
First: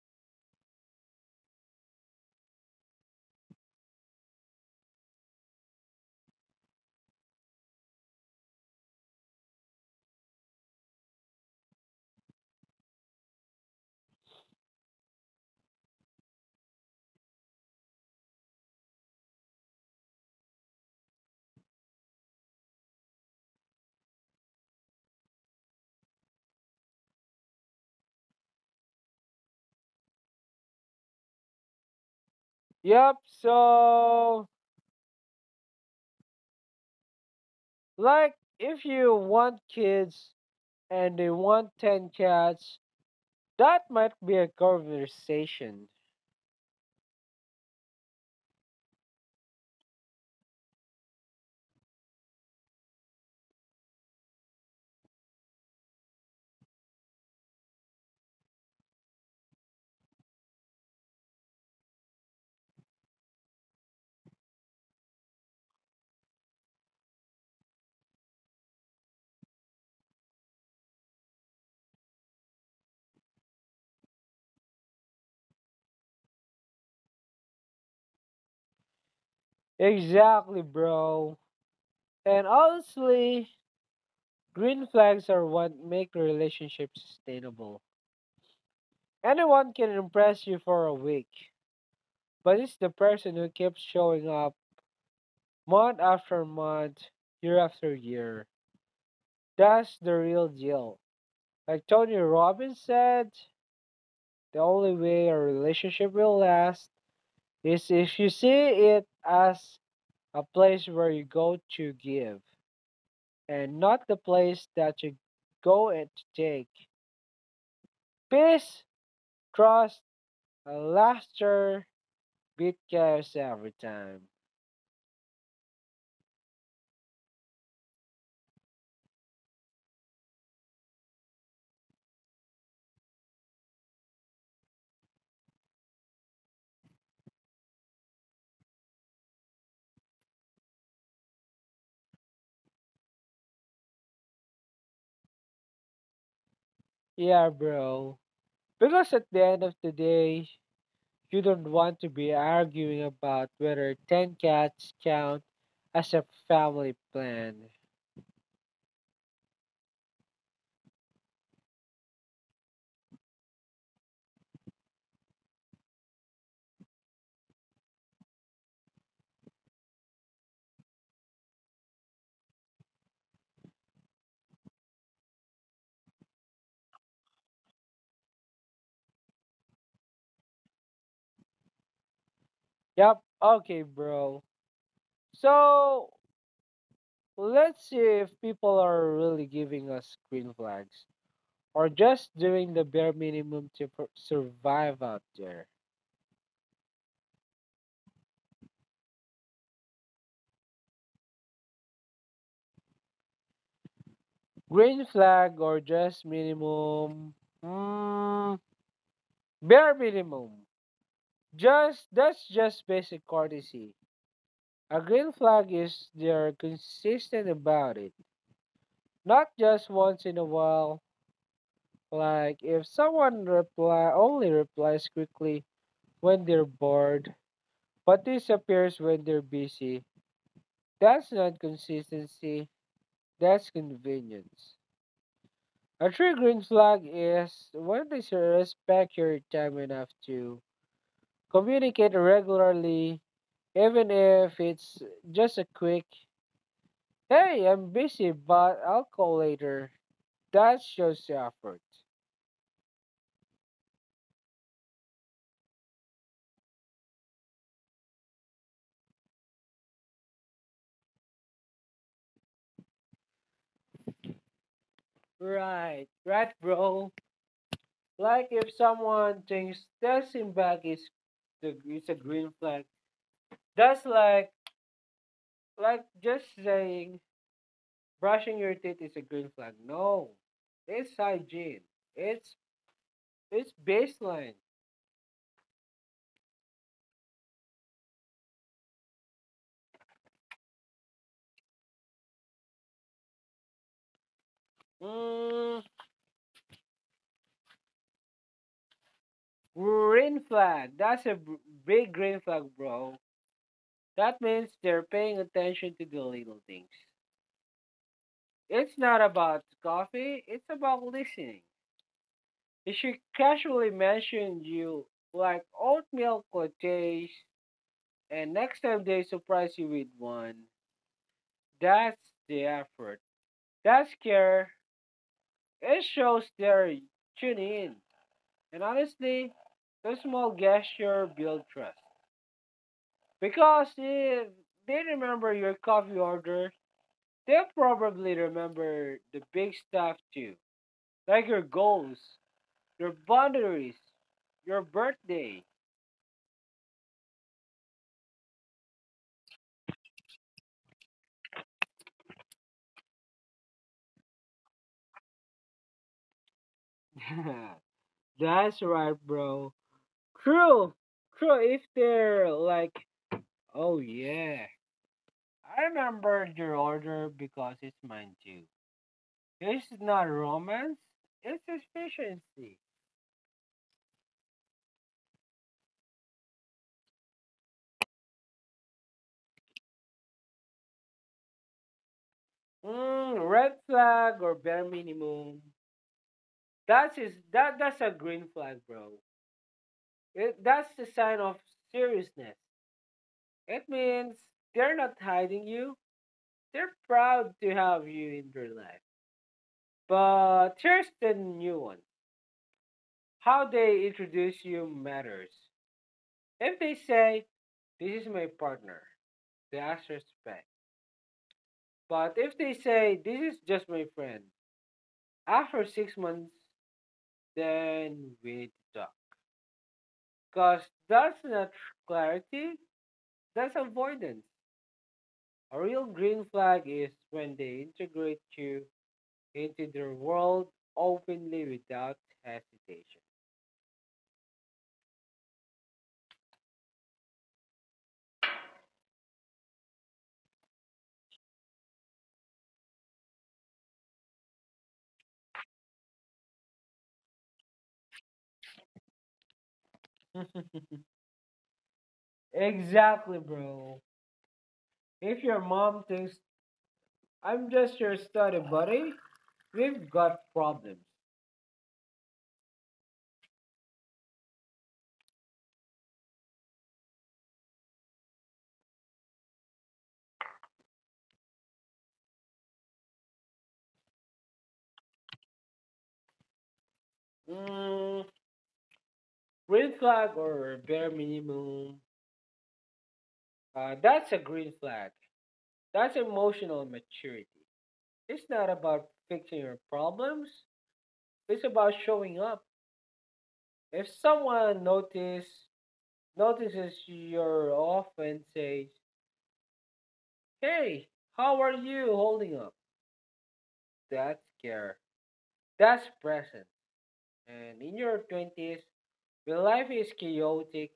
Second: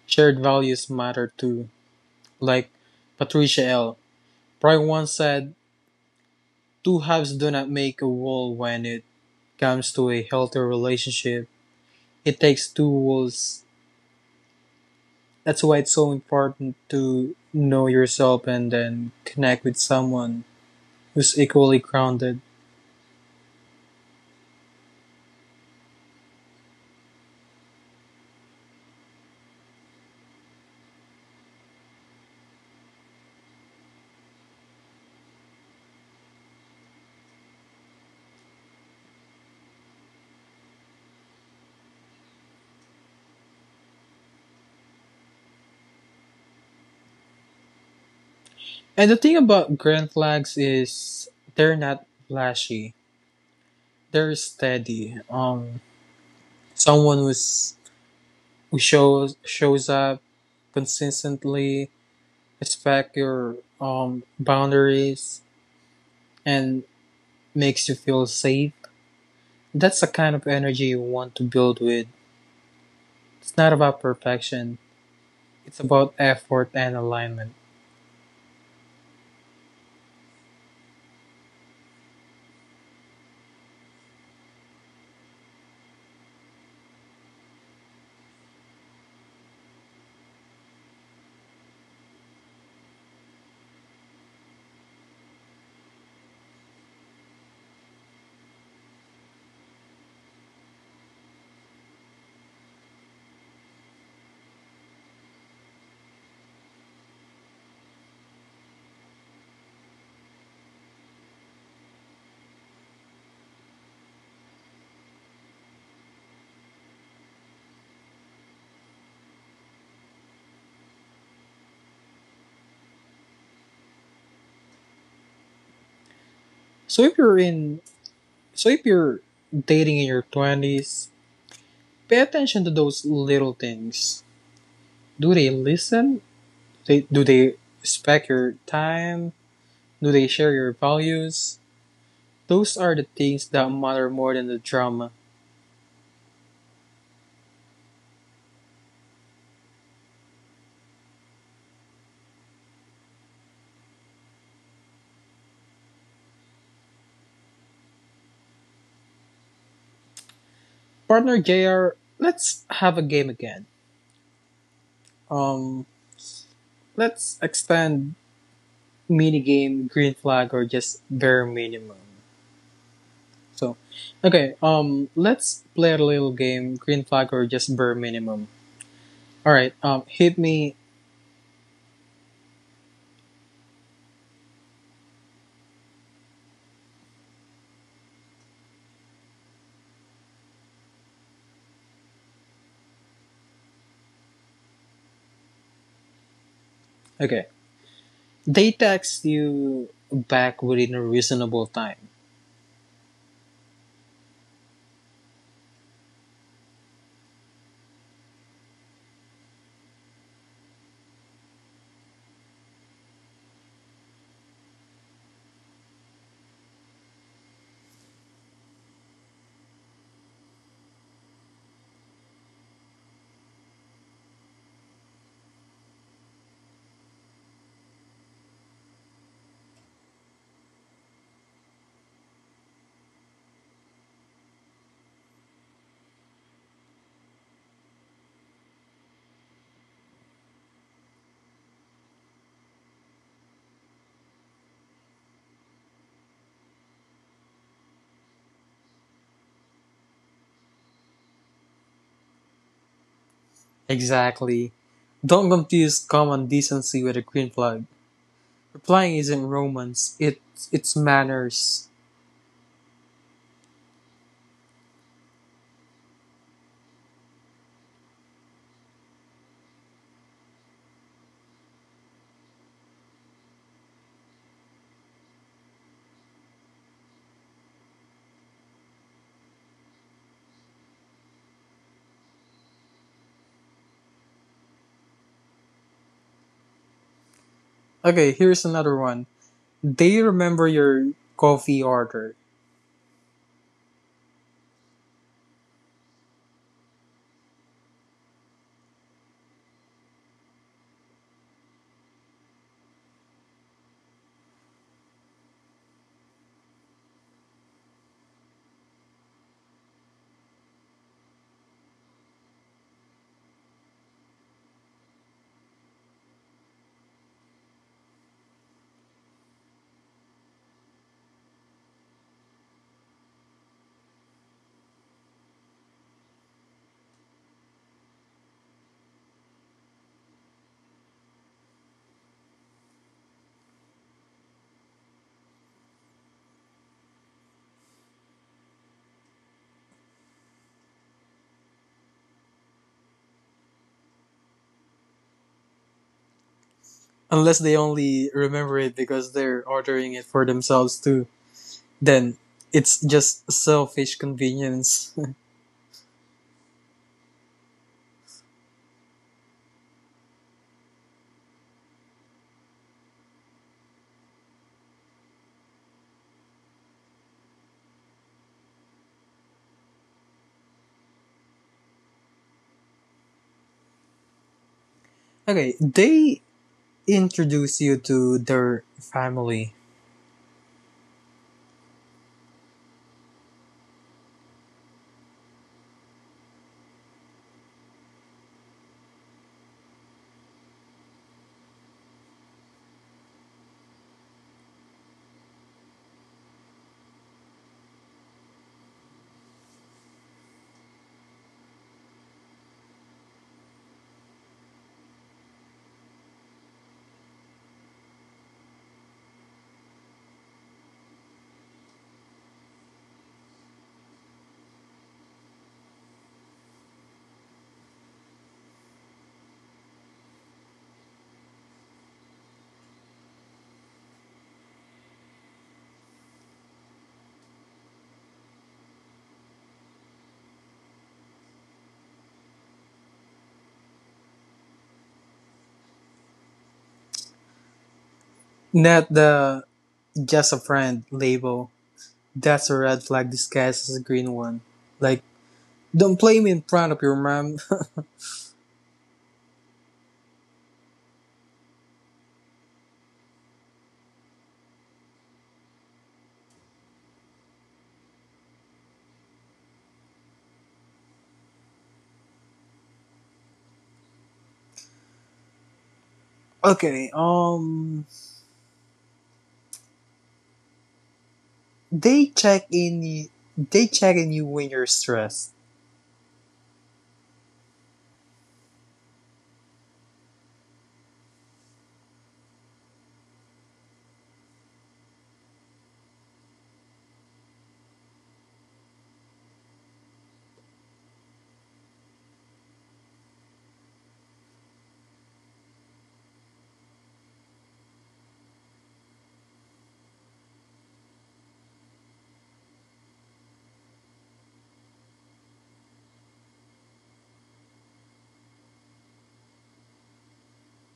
[SPEAKER 1] Shared values matter too. Like Patricia L. Pry once said, two halves do not make a whole when it comes to a healthy relationship. It takes two wolves. That's why it's so important to know yourself and then connect with someone who's equally grounded.
[SPEAKER 2] Yup, so like if you want kids and they want 10 cats, that might be a conversation.
[SPEAKER 1] And the thing about grand flags is they're not flashy. They're steady. Someone who shows up consistently, respect your boundaries, and makes you feel safe. That's the kind of energy you want to build with. It's not about perfection. It's about effort and alignment.
[SPEAKER 2] Exactly, bro. And honestly, green flags are what make the relationship sustainable. Anyone can impress you for a week, but it's the person who keeps showing up month after month, year after year. That's the real deal. Like Tony Robbins said, the only way a relationship will last is if you see it as a place where you go to give and not the place that you go and to take. Peace, trust, and laughter beat chaos every time.
[SPEAKER 1] So if you're in, so if you're dating in your twenties, pay attention to those little things. Do they listen? They do they respect your time? Do they share your values? Those are the things that matter more than the drama.
[SPEAKER 2] Yeah, bro. Because at the end of the day, you don't want to be arguing about whether 10 cats count as a family plan.
[SPEAKER 1] Partner JR, let's have a game again. Um, let's expand minigame green flag or just bare minimum. So, okay, let's play a little game, green flag or just bare minimum. All right. Hit me.
[SPEAKER 2] Yep, okay, bro. So, let's see if people are really giving us green flags or just doing the bare minimum to survive out there.
[SPEAKER 1] Okay. They text you back within a reasonable time.
[SPEAKER 2] Green flag or just minimum? Mm, bare minimum. Just that's just basic courtesy. A green flag is they're consistent about it, not just once in a while. Like if someone reply only replies quickly when they're bored, but disappears when they're busy. That's not consistency. That's convenience. A true green flag is when they respect your time enough to communicate regularly, even if it's just a quick, "Hey, I'm busy, but I'll call later." That shows effort.
[SPEAKER 1] Exactly. Don't confuse common decency with a green flag. Replying isn't romance. It's manners.
[SPEAKER 2] Right, bro. Like if someone thinks texting back is the is a green flag, that's like just saying brushing your teeth is a green flag. No, it's hygiene. It's it's baseline.
[SPEAKER 1] Okay. Here's another one. They remember your coffee order,
[SPEAKER 2] Mm, green flag. That's a big green flag, bro. That means they're paying attention to the little things. It's not about coffee. It's about listening. If she casually mentioned you like oatmeal lattes and next time they surprise you with one, that's the effort. That's care. It shows they're tuning in. And honestly, the small gesture build trust. Because if they remember your coffee order, they'll probably remember the big stuff too. Like your goals, your boundaries, your birthday.
[SPEAKER 1] unless they only remember it because they're ordering it for themselves too. Then it's just selfish convenience.
[SPEAKER 2] That's right, bro. True. True. If they're like, "Oh yeah, I remembered your order because it's mine too." It's not romance, it's efficiency.
[SPEAKER 1] Okay. They introduce you to their family.
[SPEAKER 2] Mm, red flag or bare minimum. That that's a green flag, bro. It, that's the sign of seriousness. It means they're not hiding you. They're proud to have you in their life. But here's the new one. How they introduce you matters. If they say, "This is my partner," the answer is respect. But if they say, "This is just my friend," after six months, then we talk. Because that's not clarity, that's avoidance. A real green flag is when they integrate you into their world openly without hesitation.
[SPEAKER 1] Not the "just a friend" label, that's a red flag disguised as a green one. Like, don't play me in front of your mom.
[SPEAKER 2] Exactly, bro. If your mom thinks I'm just your study buddy, we've got problems.
[SPEAKER 1] Okay, they they check in you when you're stressed.
[SPEAKER 2] Mm, green flag or bare minimum? That's a green flag. That's emotional maturity. It's not about fixing your problems. It's about showing up. If someone notices you're off and says, "Hey, how are you holding up?" That's care. That's present. And in your twenties, when life is chaotic,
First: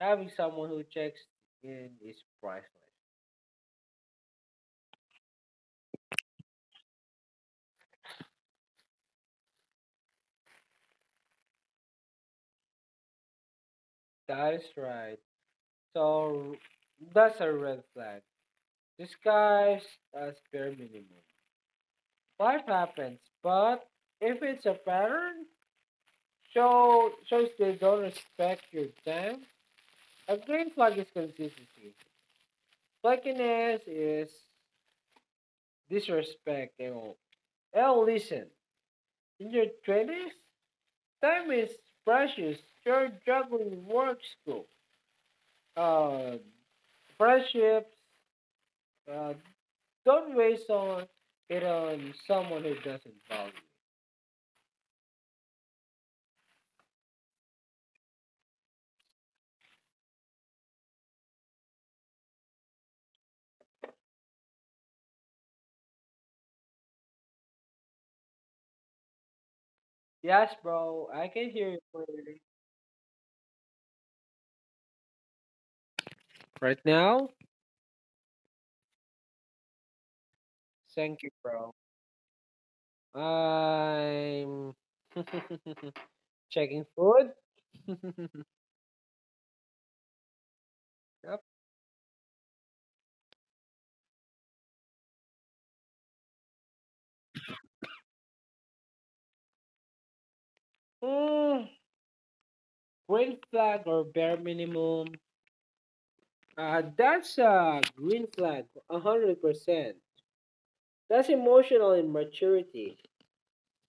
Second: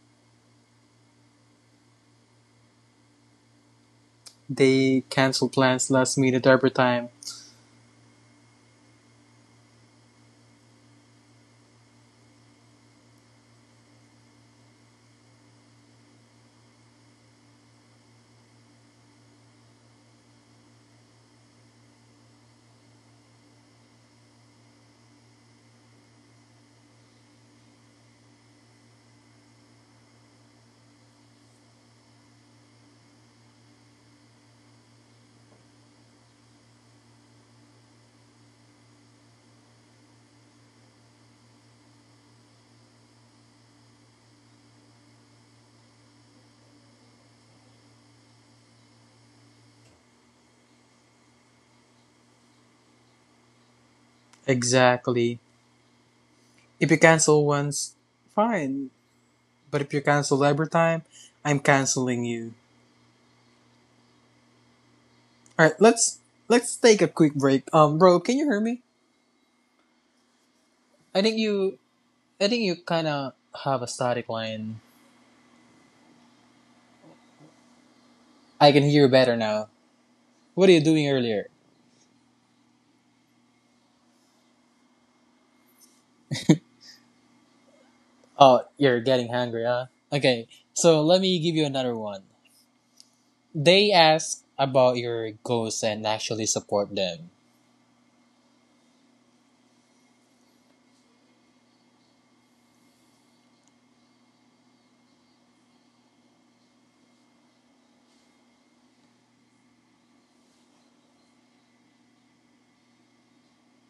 [SPEAKER 2] having someone who checks in is priceless.
[SPEAKER 1] They cancel plans last minute every time.
[SPEAKER 2] That is right. So that's a red flag disguised as bare minimum. Life happens, but if it's a pattern, shows they don't respect your time. A green flag is consistency. Flakiness is disrespect. L. L. Listen, in your twenties, time is precious. You're juggling work, school, uh, friendships. Uh, don't waste on it on someone who doesn't value.
[SPEAKER 1] Exactly. If you cancel once, fine. But if you cancel every time, I'm canceling you. All right, let's take a quick break. Bro, can you hear me?
[SPEAKER 2] Yes, bro.
[SPEAKER 1] I
[SPEAKER 2] I
[SPEAKER 1] think
[SPEAKER 2] can hear
[SPEAKER 1] you
[SPEAKER 2] you clearly.
[SPEAKER 1] I think you kind of have a static line.
[SPEAKER 2] Right now?
[SPEAKER 1] I can hear you better now. What are you doing
[SPEAKER 2] Thank you,
[SPEAKER 1] earlier?
[SPEAKER 2] bro. I'm checking food. Yep.
[SPEAKER 1] Oh, you're getting hungry, huh? Okay, so let me give you another one. They ask about your goals and actually support them.
[SPEAKER 2] Mm, green flag or bare minimum? That's a green flag, 100%. That's emotional immaturity.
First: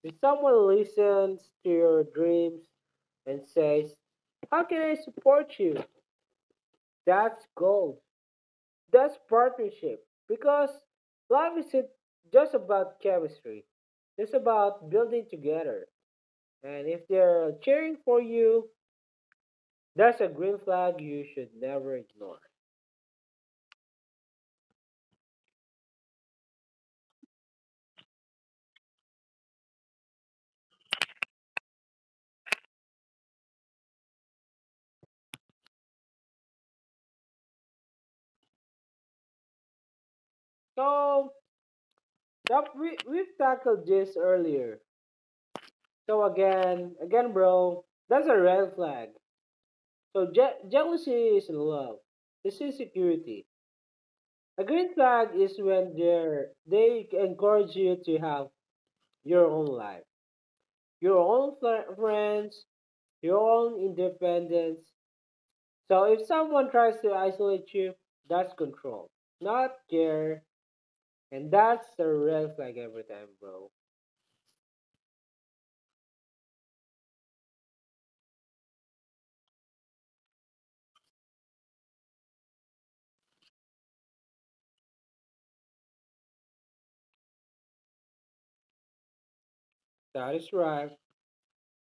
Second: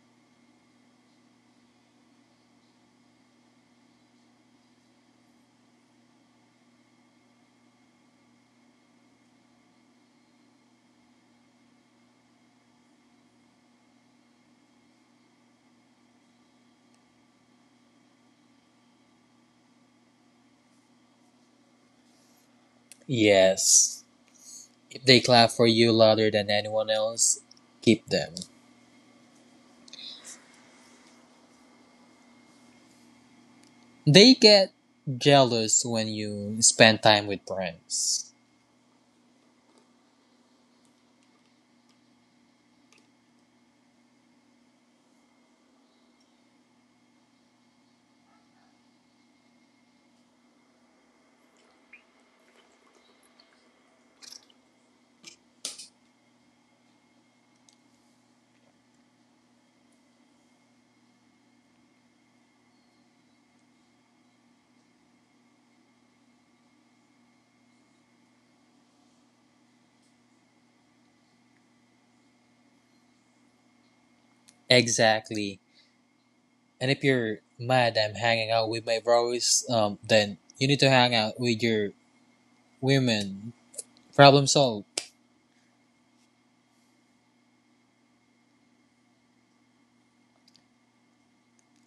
[SPEAKER 2] If someone listens to your dreams and says, "How can I support you?" That's gold. That's partnership because life isn't just about chemistry. It's about building together. And if they're cheering for you, that's a green flag you should never ignore.
[SPEAKER 1] Yes. If they clap for you louder than anyone else, keep them. They get jealous when you spend time with friends.
[SPEAKER 2] So that we've tackled this earlier. So again, bro, that's a red flag. So jealousy is love. It's insecurity. A green flag is when they encourage you to have your own life, your own friends, your own independence. So if someone tries to isolate you, that's control, not care. And that's the red flag every time, bro.
[SPEAKER 1] Exactly. And if you're mad I'm hanging out with my bros, then you need to hang out with your women, problem solved.
[SPEAKER 2] That is right.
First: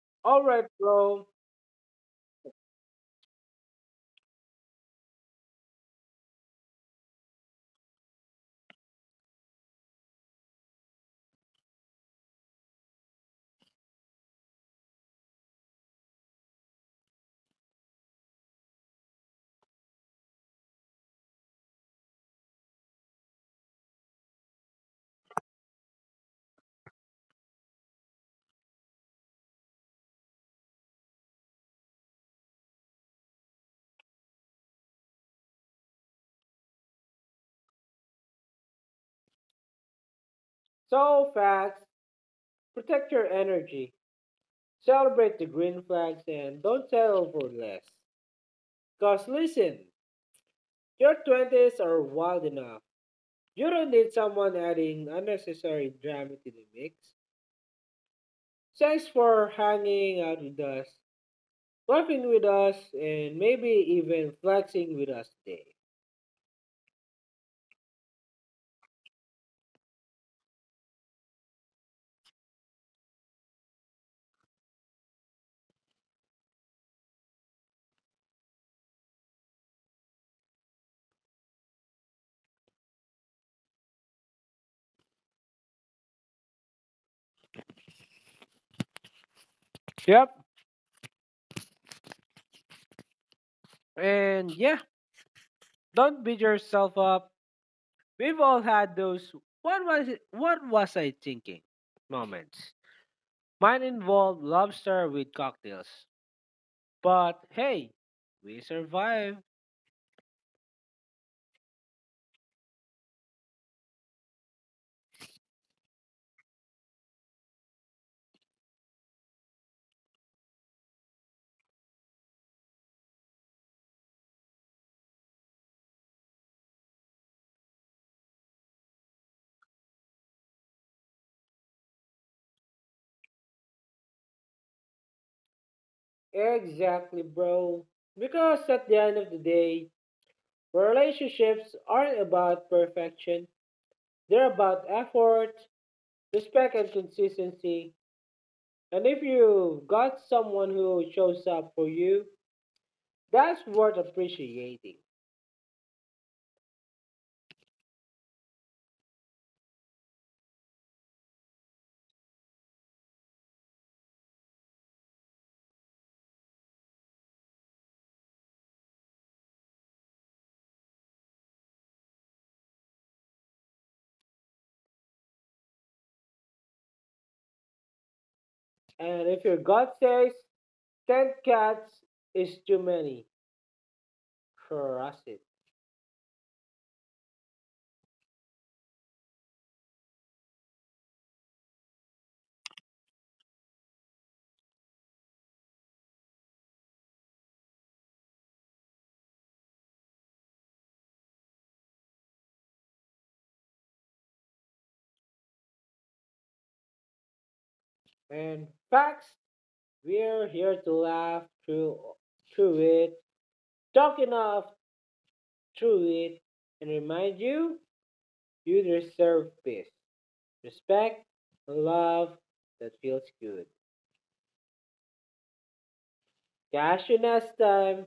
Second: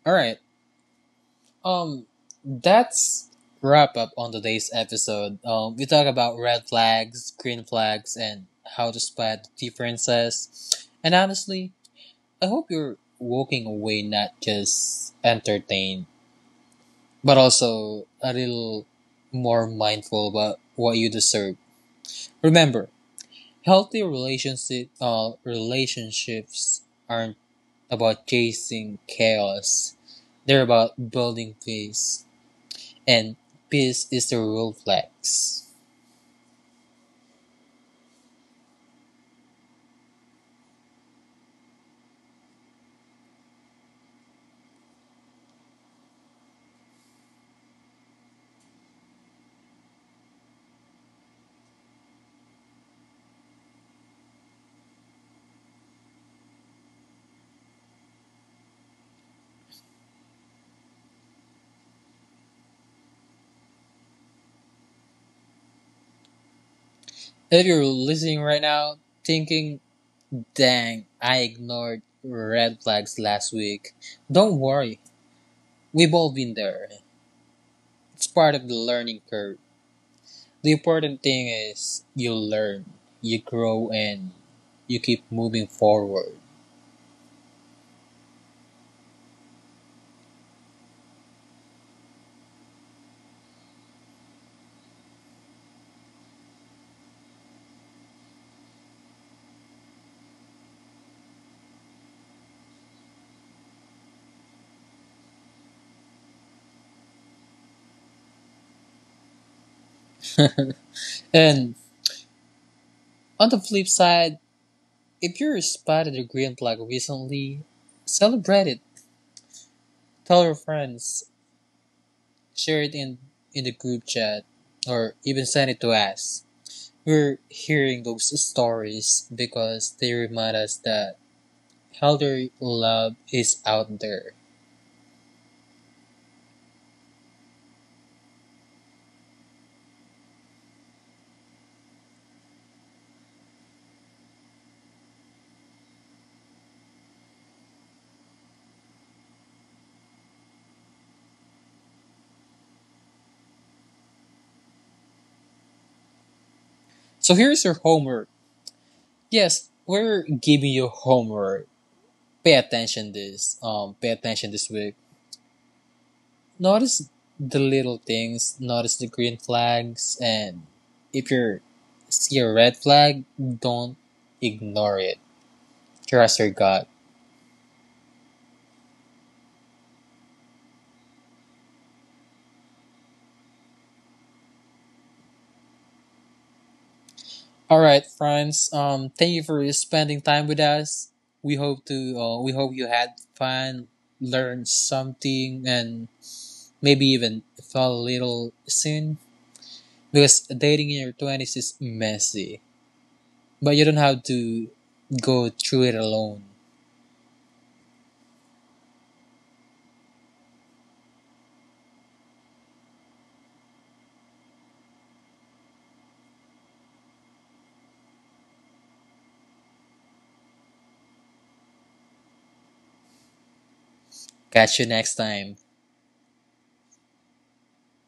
[SPEAKER 1] All right.
[SPEAKER 2] All right, bro.
[SPEAKER 1] Um, that's wrap up on today's episode. We talk about red flags, green flags, and how to spot the differences. And honestly, I hope you're walking away not just entertained, but also a little more mindful about what you deserve. Remember, healthy relationship relationships aren't about chasing chaos. They're about building peace. And peace is the real flex.
[SPEAKER 2] So facts. Protect your energy. Celebrate the green flags and don't settle for less. Cause listen, your twenties are wild enough. You don't need someone adding unnecessary drama to the mix. Thanks for hanging out with us, laughing with us, and maybe even flexing with us today.
[SPEAKER 1] If you're listening right now, thinking, dang, I ignored red flags last week, don't worry. We've all been there. It's part of the learning curve. The important thing is you learn, you grow, and you keep moving forward.
[SPEAKER 2] Yep. And yeah, don't beat yourself up. We've all had those "what was it, what was I thinking" moments. Mine involved lobster with cocktails. But hey, we survived.
[SPEAKER 1] And on the flip side, if you were spotted a green flag recently, celebrate it. Tell your friends, share it in the group chat, or even send it to us. We're hearing those stories because they remind us that elder love is out there.
[SPEAKER 2] Exactly, bro. Because at the end of the day, relationships aren't about perfection, they're about effort, respect, and consistency. And if you got someone who shows up for you, that's worth appreciating.
[SPEAKER 1] So here's your homework. Yes, we're giving you homework. Pay attention this week. Notice the little things, notice the green flags, and if you see a red flag, don't ignore it. Trust your gut.
[SPEAKER 2] And if your gut says 10 cats is too many, trust it.
[SPEAKER 1] All right, friends. Thank you for spending time with us. We hope to. We hope you had fun, learned something, and maybe even felt a little soon. Because dating in your twenties is messy, but you don't have to go through it alone.
[SPEAKER 2] And facts, we're here to laugh through it, talk enough through it, and remind you you deserve peace, respect, and love that feels good.
[SPEAKER 1] Catch you next time.
[SPEAKER 2] Cash in next time.